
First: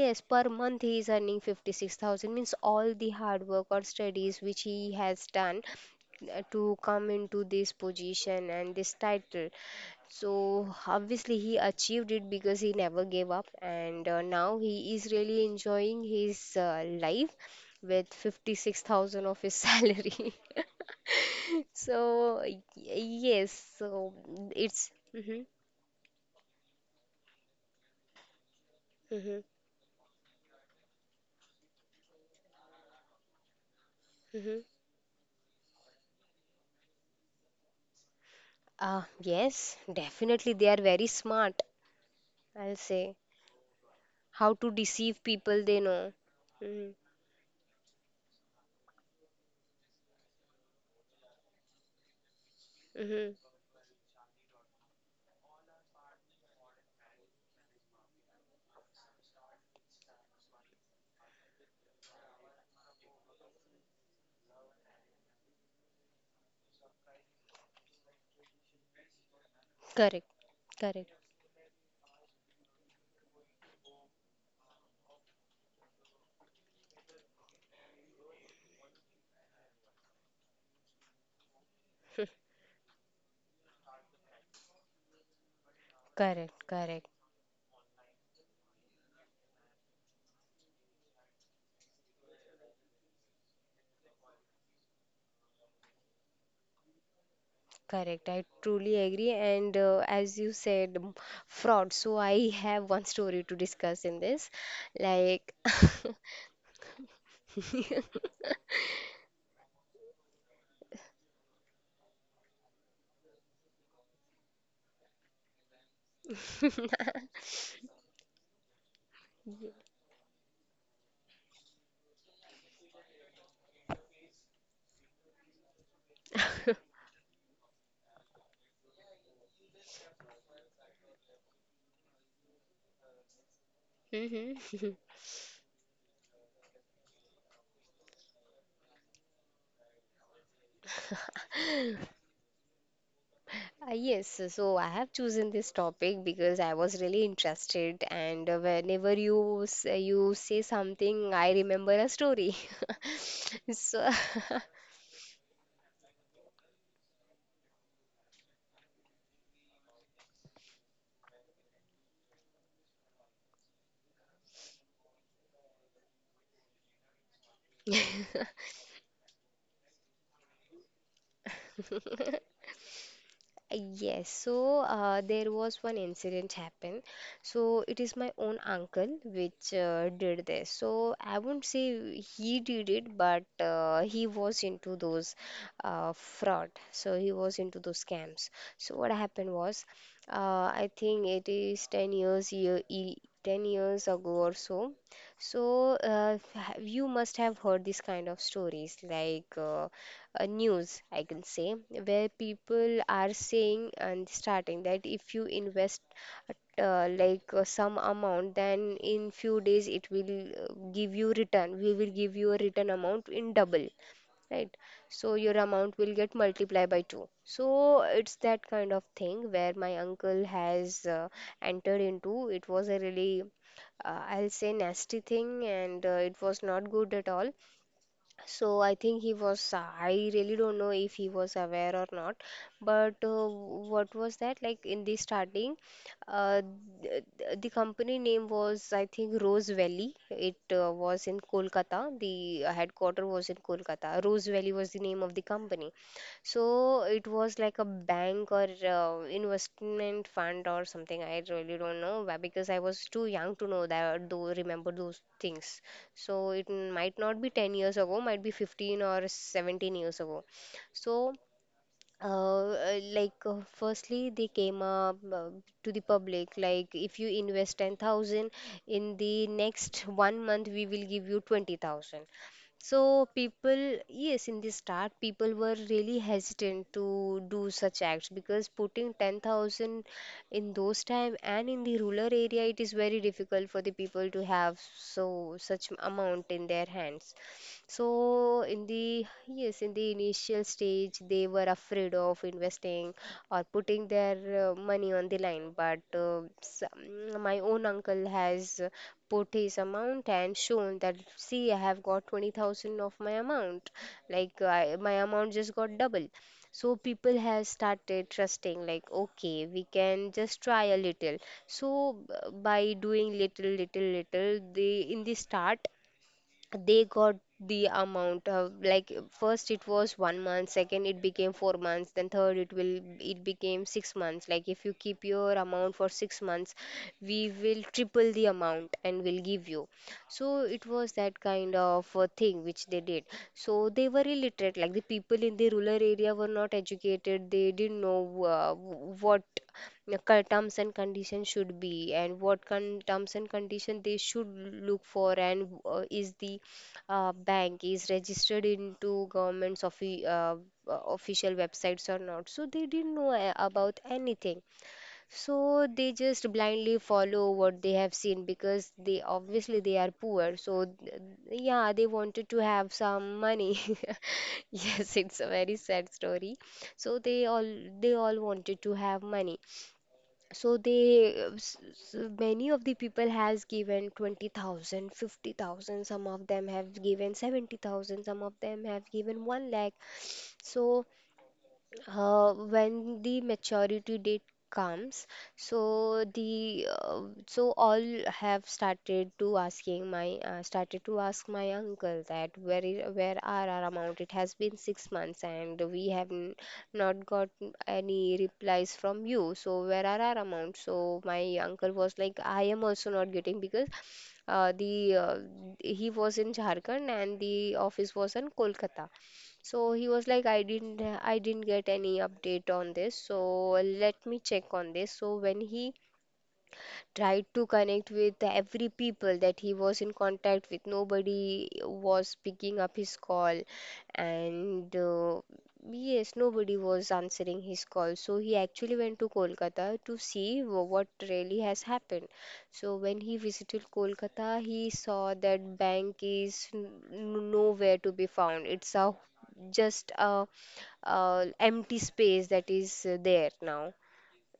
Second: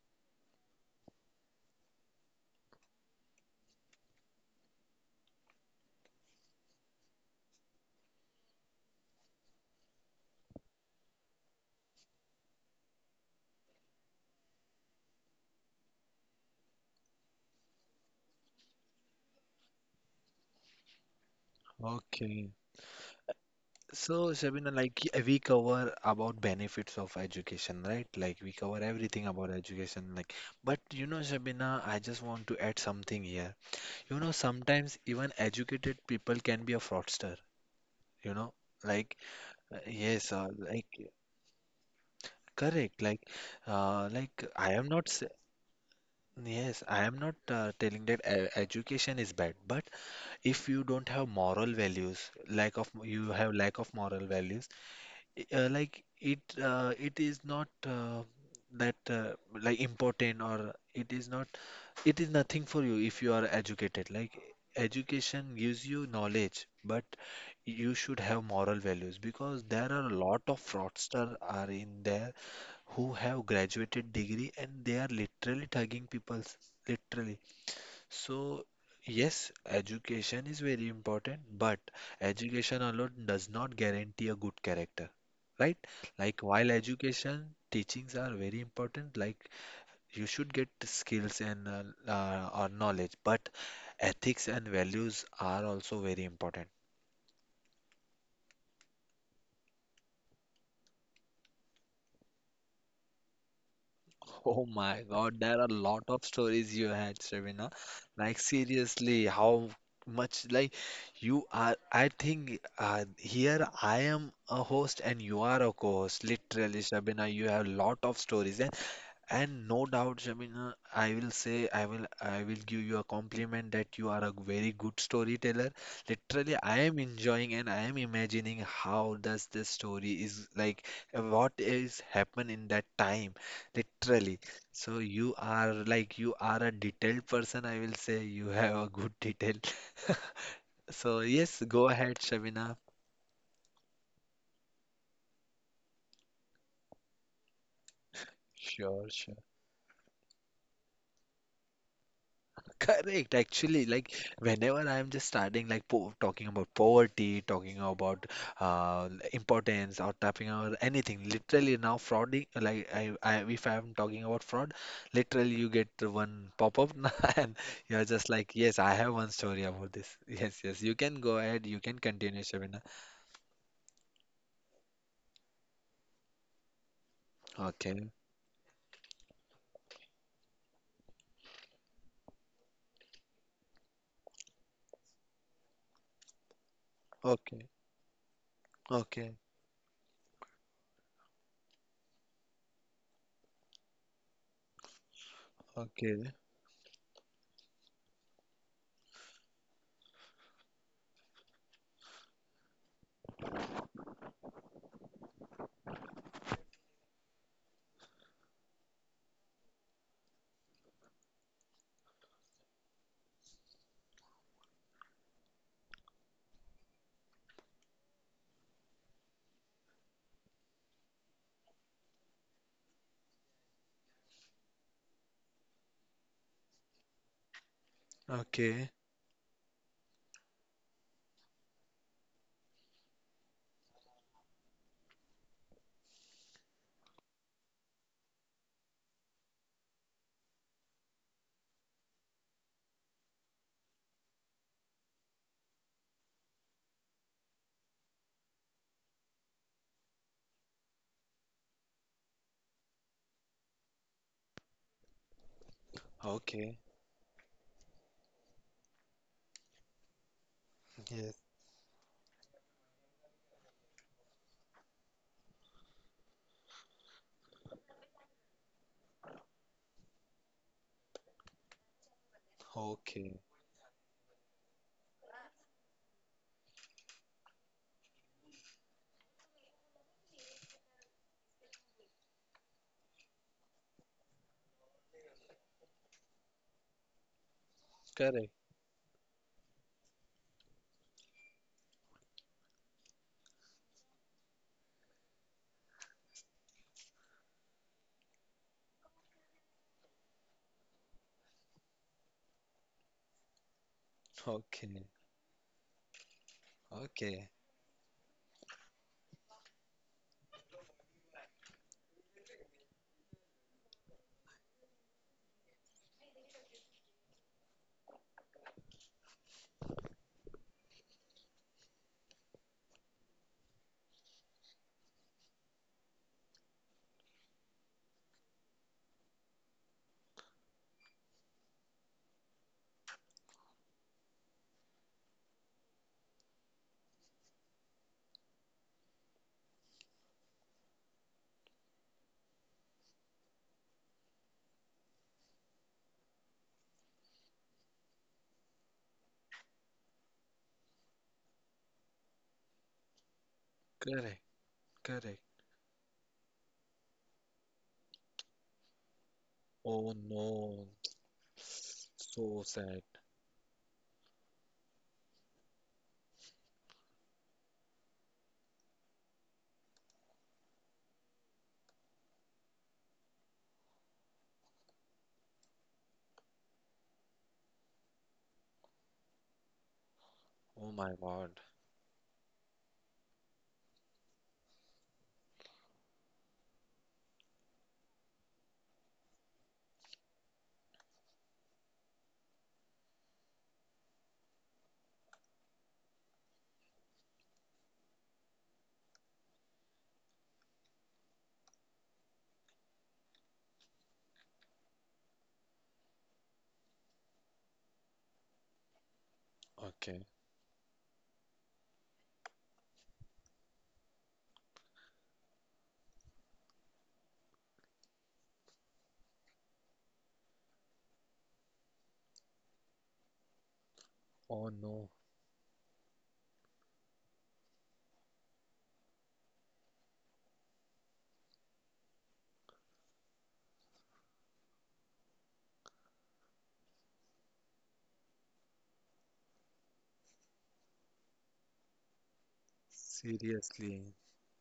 Speaker 1: Yes, per month he is earning 56,000, means all the hard work or studies which he has done to come into this position and this title. So obviously he achieved it because he never gave up, and now he is really enjoying his life with 56,000 of his salary. So
Speaker 2: Okay.
Speaker 1: y- yes, so
Speaker 2: So, Shabina,
Speaker 1: it's.
Speaker 2: like we
Speaker 1: hmm,
Speaker 2: cover about benefits of education, right? Like we cover everything
Speaker 1: hmm,
Speaker 2: about education. Like, but you know, Shabina, I just want to add something here. You know,
Speaker 1: hmm.
Speaker 2: sometimes even educated people can be a fraudster. You know, like
Speaker 1: Yes,
Speaker 2: yes,
Speaker 1: definitely they are
Speaker 2: like
Speaker 1: very smart, I'll
Speaker 2: correct.
Speaker 1: say.
Speaker 2: Like
Speaker 1: How to
Speaker 2: I am not.
Speaker 1: deceive
Speaker 2: S-
Speaker 1: people they know.
Speaker 2: Yes,
Speaker 1: Mm,
Speaker 2: I am not telling that education is bad, but if you don't have moral values, lack of you
Speaker 1: mm-hmm.
Speaker 2: have lack of moral values, like it it is not that like important, or it is not, it is nothing for you if you are educated. Like education gives you knowledge, but you should have moral values, because there are a
Speaker 1: Correct,
Speaker 2: lot of
Speaker 1: correct,
Speaker 2: fraudsters are in there who have graduated degree, and they are literally thugging people's, literally. So, yes, education is very important, but education alone does not guarantee a good character, right? Like,
Speaker 1: correct,
Speaker 2: while
Speaker 1: correct,
Speaker 2: education teachings are very important, like, you should get skills and or knowledge, but ethics and values are also very important.
Speaker 1: correct. I truly agree. And as you said, fraud. So I have one story to discuss in this.
Speaker 2: Oh my God, there
Speaker 1: Like,
Speaker 2: are a lot of stories you had, Sravina. Like seriously, how much like you are, I think here I am a host and you are a co-host. Literally, Shabina, you have a lot of stories. And no doubt, Jamina, I will say, I will give you a compliment that you are a very good storyteller. Literally, I am enjoying and I am imagining how does this story is like, what is happen in that time, literally.
Speaker 1: Mhm.
Speaker 2: So you are like, you are a detailed person, I will say. You have a good detail. So yes, go ahead, Shabina.
Speaker 1: Yes, so I have chosen this topic because I was really interested, and
Speaker 2: Sure,
Speaker 1: whenever
Speaker 2: sure.
Speaker 1: you say something, I remember a story.
Speaker 2: Correct. Actually,
Speaker 1: So
Speaker 2: like whenever I'm just starting, like po talking about poverty, talking about importance, or talking about anything, literally now frauding. Like if I'm talking about fraud, literally you get the one pop-up, and you're just like, yes, I have one story about this. Yes, yes. You can go ahead. You can continue, Shabina.
Speaker 1: yes, so there was one incident happened. So it
Speaker 2: Okay.
Speaker 1: is my own uncle which did this. So I won't say he did it, but he was into those fraud. So he was
Speaker 2: Okay.
Speaker 1: into those scams. So what
Speaker 2: Okay.
Speaker 1: happened was, I think it is 10 years ago or so. So
Speaker 2: Okay.
Speaker 1: you must have heard these kind of stories like news, I can say, where people are saying and starting that if you invest some amount, then in few days it will give you return. We will give you a return amount in double, right? So your amount will get multiplied by two. So it's that kind of thing where my uncle has entered into. It was a really I'll say nasty thing, and it was not good at all. So
Speaker 2: Okay.
Speaker 1: I think he was, I really don't know if he was aware or not. But what was that? Like in the starting, uh, the company name was, I think, Rose Valley. It was in Kolkata. The headquarter was in Kolkata. Rose Valley was the name of the company. So it was like a bank or investment fund or something. I really don't know why, because I was too young to know that, though remember those things, so it
Speaker 2: Okay.
Speaker 1: might not be 10 years ago, might be 15 or 17 years ago.
Speaker 2: Yes.
Speaker 1: So uh, firstly they came up to the public, like if you invest 10,000, in the next 1 month we will give you 20,000. So
Speaker 2: Okay.
Speaker 1: people, yes, in the start people were really hesitant to do such acts, because putting 10,000 in those time and in the rural area, it is very difficult for the people to have so such amount in their hands.
Speaker 2: Correct.
Speaker 1: So in the yes, in the initial stage, they were afraid of investing or putting their money on the line. But my own uncle has put his amount and shown that, see, I have got 20,000 of my amount. Like
Speaker 2: Okay.
Speaker 1: I, my amount just got double. So people
Speaker 2: Okay.
Speaker 1: have started trusting, like okay, we can just try a little. So by doing little, little, little, they in the start they got the amount of, like first it was 1 month, second it became 4 months, then third it will, it became 6 months. Like if you keep your amount for 6 months, we will triple the amount and will give you. So it was that kind of a thing which they did. So they were illiterate, like the people in the rural area were not educated, they didn't know what the terms and conditions should be, and what terms and condition they should look for, and is the bank is registered into government's official websites or not. So they didn't know about
Speaker 2: Correct.
Speaker 1: anything.
Speaker 2: Correct.
Speaker 1: So they just blindly follow what they have seen, because they obviously they
Speaker 2: Oh
Speaker 1: are poor, so
Speaker 2: no.
Speaker 1: yeah, they wanted to
Speaker 2: So
Speaker 1: have
Speaker 2: sad.
Speaker 1: some money. Yes, it's a very sad story. So they all, they all wanted to have money. So they many of the people has given 20,000, 50,000. Some of them have given 70,000, some of them have given 1 lakh.
Speaker 2: Oh
Speaker 1: So
Speaker 2: my God.
Speaker 1: when the maturity date comes, so the so all have started to asking my started to ask my uncle that, where is, where are our amount, it has been 6 months and we have not got any replies from you, so where are our amount. So my uncle was like, I am also not getting, because the he was in Jharkhand and the office was in Kolkata. So he
Speaker 2: Okay.
Speaker 1: was like, I didn't get any update on this. So let me check on this. So when he tried to connect with every people that he was in contact with, nobody was picking up his call.
Speaker 2: Oh
Speaker 1: And
Speaker 2: no.
Speaker 1: yes, nobody was answering his call. So he actually went to Kolkata to see what really has happened. So when he visited Kolkata, he saw that bank is nowhere to be found. It's a just a empty space that is there now.
Speaker 2: Seriously.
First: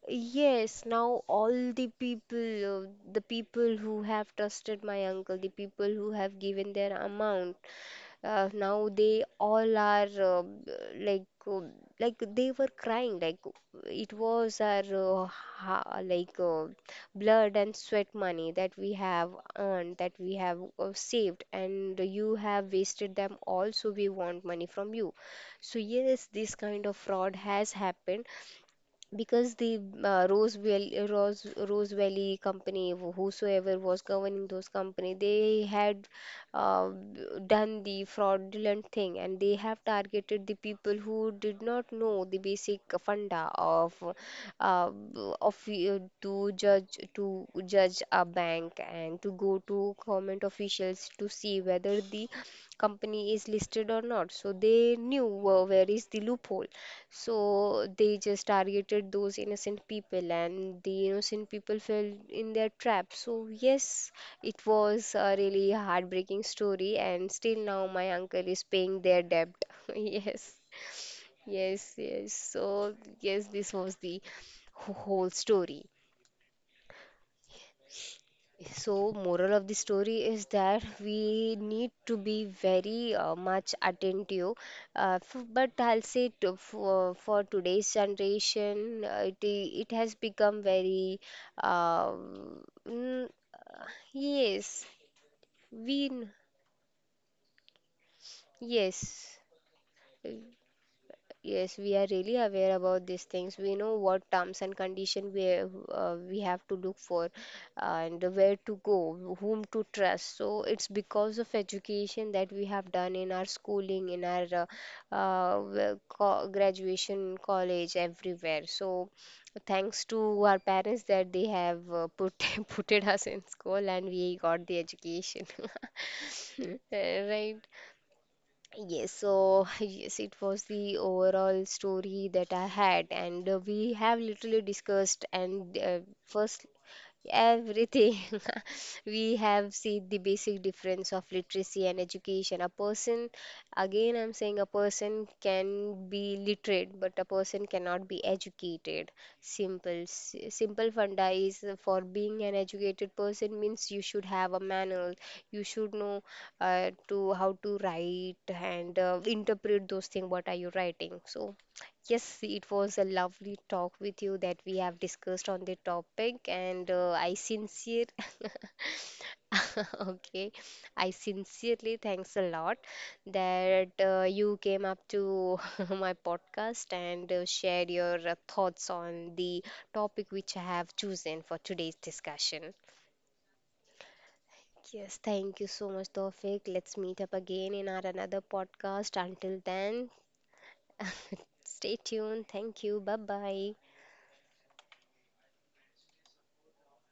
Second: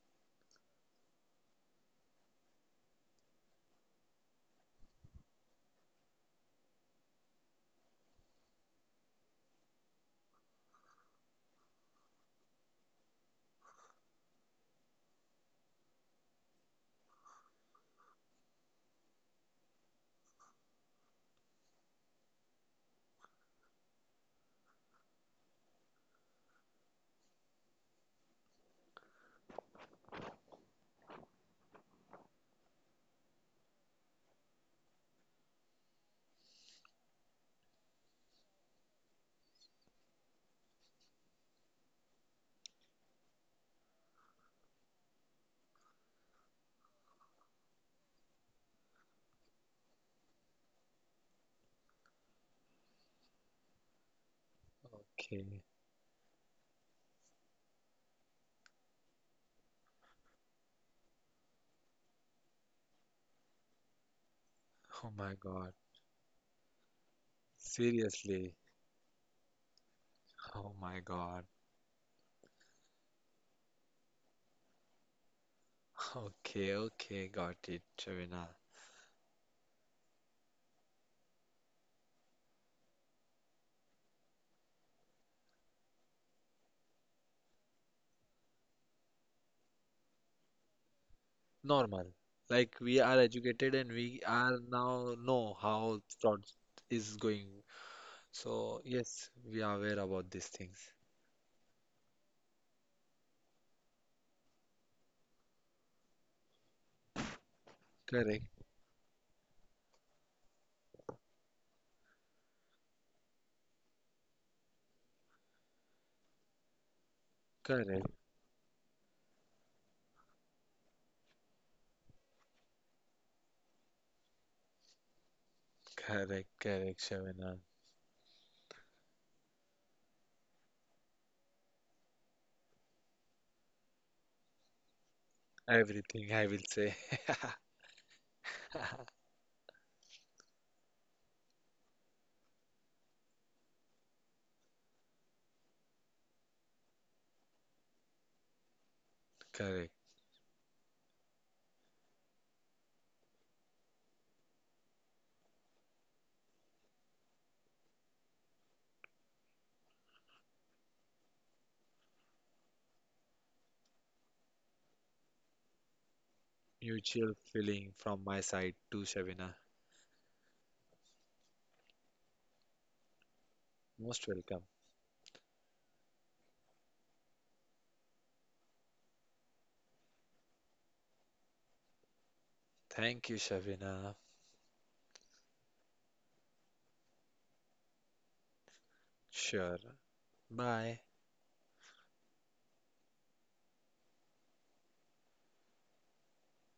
Speaker 1: Yes, now all the people who have trusted my uncle, the people who have given their amount, now they all are like, uh, like they were crying, like it was our ha like blood and sweat money that we have earned, that we have saved, and you have wasted them all, so we want money from you. So yes, this kind of fraud has happened because the Rose Valley company, whosoever was governing those company, they had uh, done the fraudulent thing, and they have targeted the people who did not know the basic funda of uh, to judge a bank and to go to government officials to see whether the company is listed or not. So they knew
Speaker 2: Okay.
Speaker 1: where is the loophole. So they just targeted those innocent people, and the innocent people fell in their trap. So, yes, it
Speaker 2: Oh
Speaker 1: was a
Speaker 2: my
Speaker 1: really
Speaker 2: God.
Speaker 1: heartbreaking story, and still now my uncle
Speaker 2: Seriously.
Speaker 1: is paying their debt.
Speaker 2: Oh my God.
Speaker 1: Yes, yes, yes. So, yes, this was the whole story.
Speaker 2: Okay, okay, got it, Shavina.
Speaker 1: So, moral of the story is that we need to be very much attentive. F But I'll say to, for today's generation, it has become very,
Speaker 2: Normal.
Speaker 1: um,
Speaker 2: Like we are
Speaker 1: mm,
Speaker 2: educated and we are
Speaker 1: yes,
Speaker 2: now know how
Speaker 1: we, kn-
Speaker 2: fraud is going. So yes,
Speaker 1: yes,
Speaker 2: we are aware about these things.
Speaker 1: yes, we are really aware about these things. We know what terms and condition we have to look for, and
Speaker 2: Correct,
Speaker 1: where to go, whom to trust. So it's because of education that we have done in our schooling, in our graduation, college,
Speaker 2: correct,
Speaker 1: everywhere. So thanks to our parents that they have put putted us in school and we got the education.
Speaker 2: correct, correct, Shavina.
Speaker 1: Right. Yes, so yes, it was the overall story that I had, and we have literally discussed and
Speaker 2: Everything I will
Speaker 1: first
Speaker 2: say.
Speaker 1: everything. We have seen the basic difference of literacy and education. A person, again, I'm saying, a person can be literate, but a person cannot be educated.
Speaker 2: Correct.
Speaker 1: Simple funda is, for being an educated person means you should have a manual, you should know to how to write and interpret those things what are you writing. So yes, it was a lovely talk with you that we have discussed on the topic, and
Speaker 2: Mutual
Speaker 1: I
Speaker 2: feeling
Speaker 1: sincere
Speaker 2: from my side too, Shavina.
Speaker 1: okay, I sincerely thanks a lot that
Speaker 2: Most
Speaker 1: you
Speaker 2: welcome.
Speaker 1: came up to my podcast and shared your thoughts on the topic which I have chosen for today's discussion.
Speaker 2: Thank you, Shavina.
Speaker 1: Yes, thank you so much, Tawfiq. Let's meet up again in our another podcast. Until
Speaker 2: Sure.
Speaker 1: then,
Speaker 2: Bye.
Speaker 1: stay tuned. Thank you. Bye bye.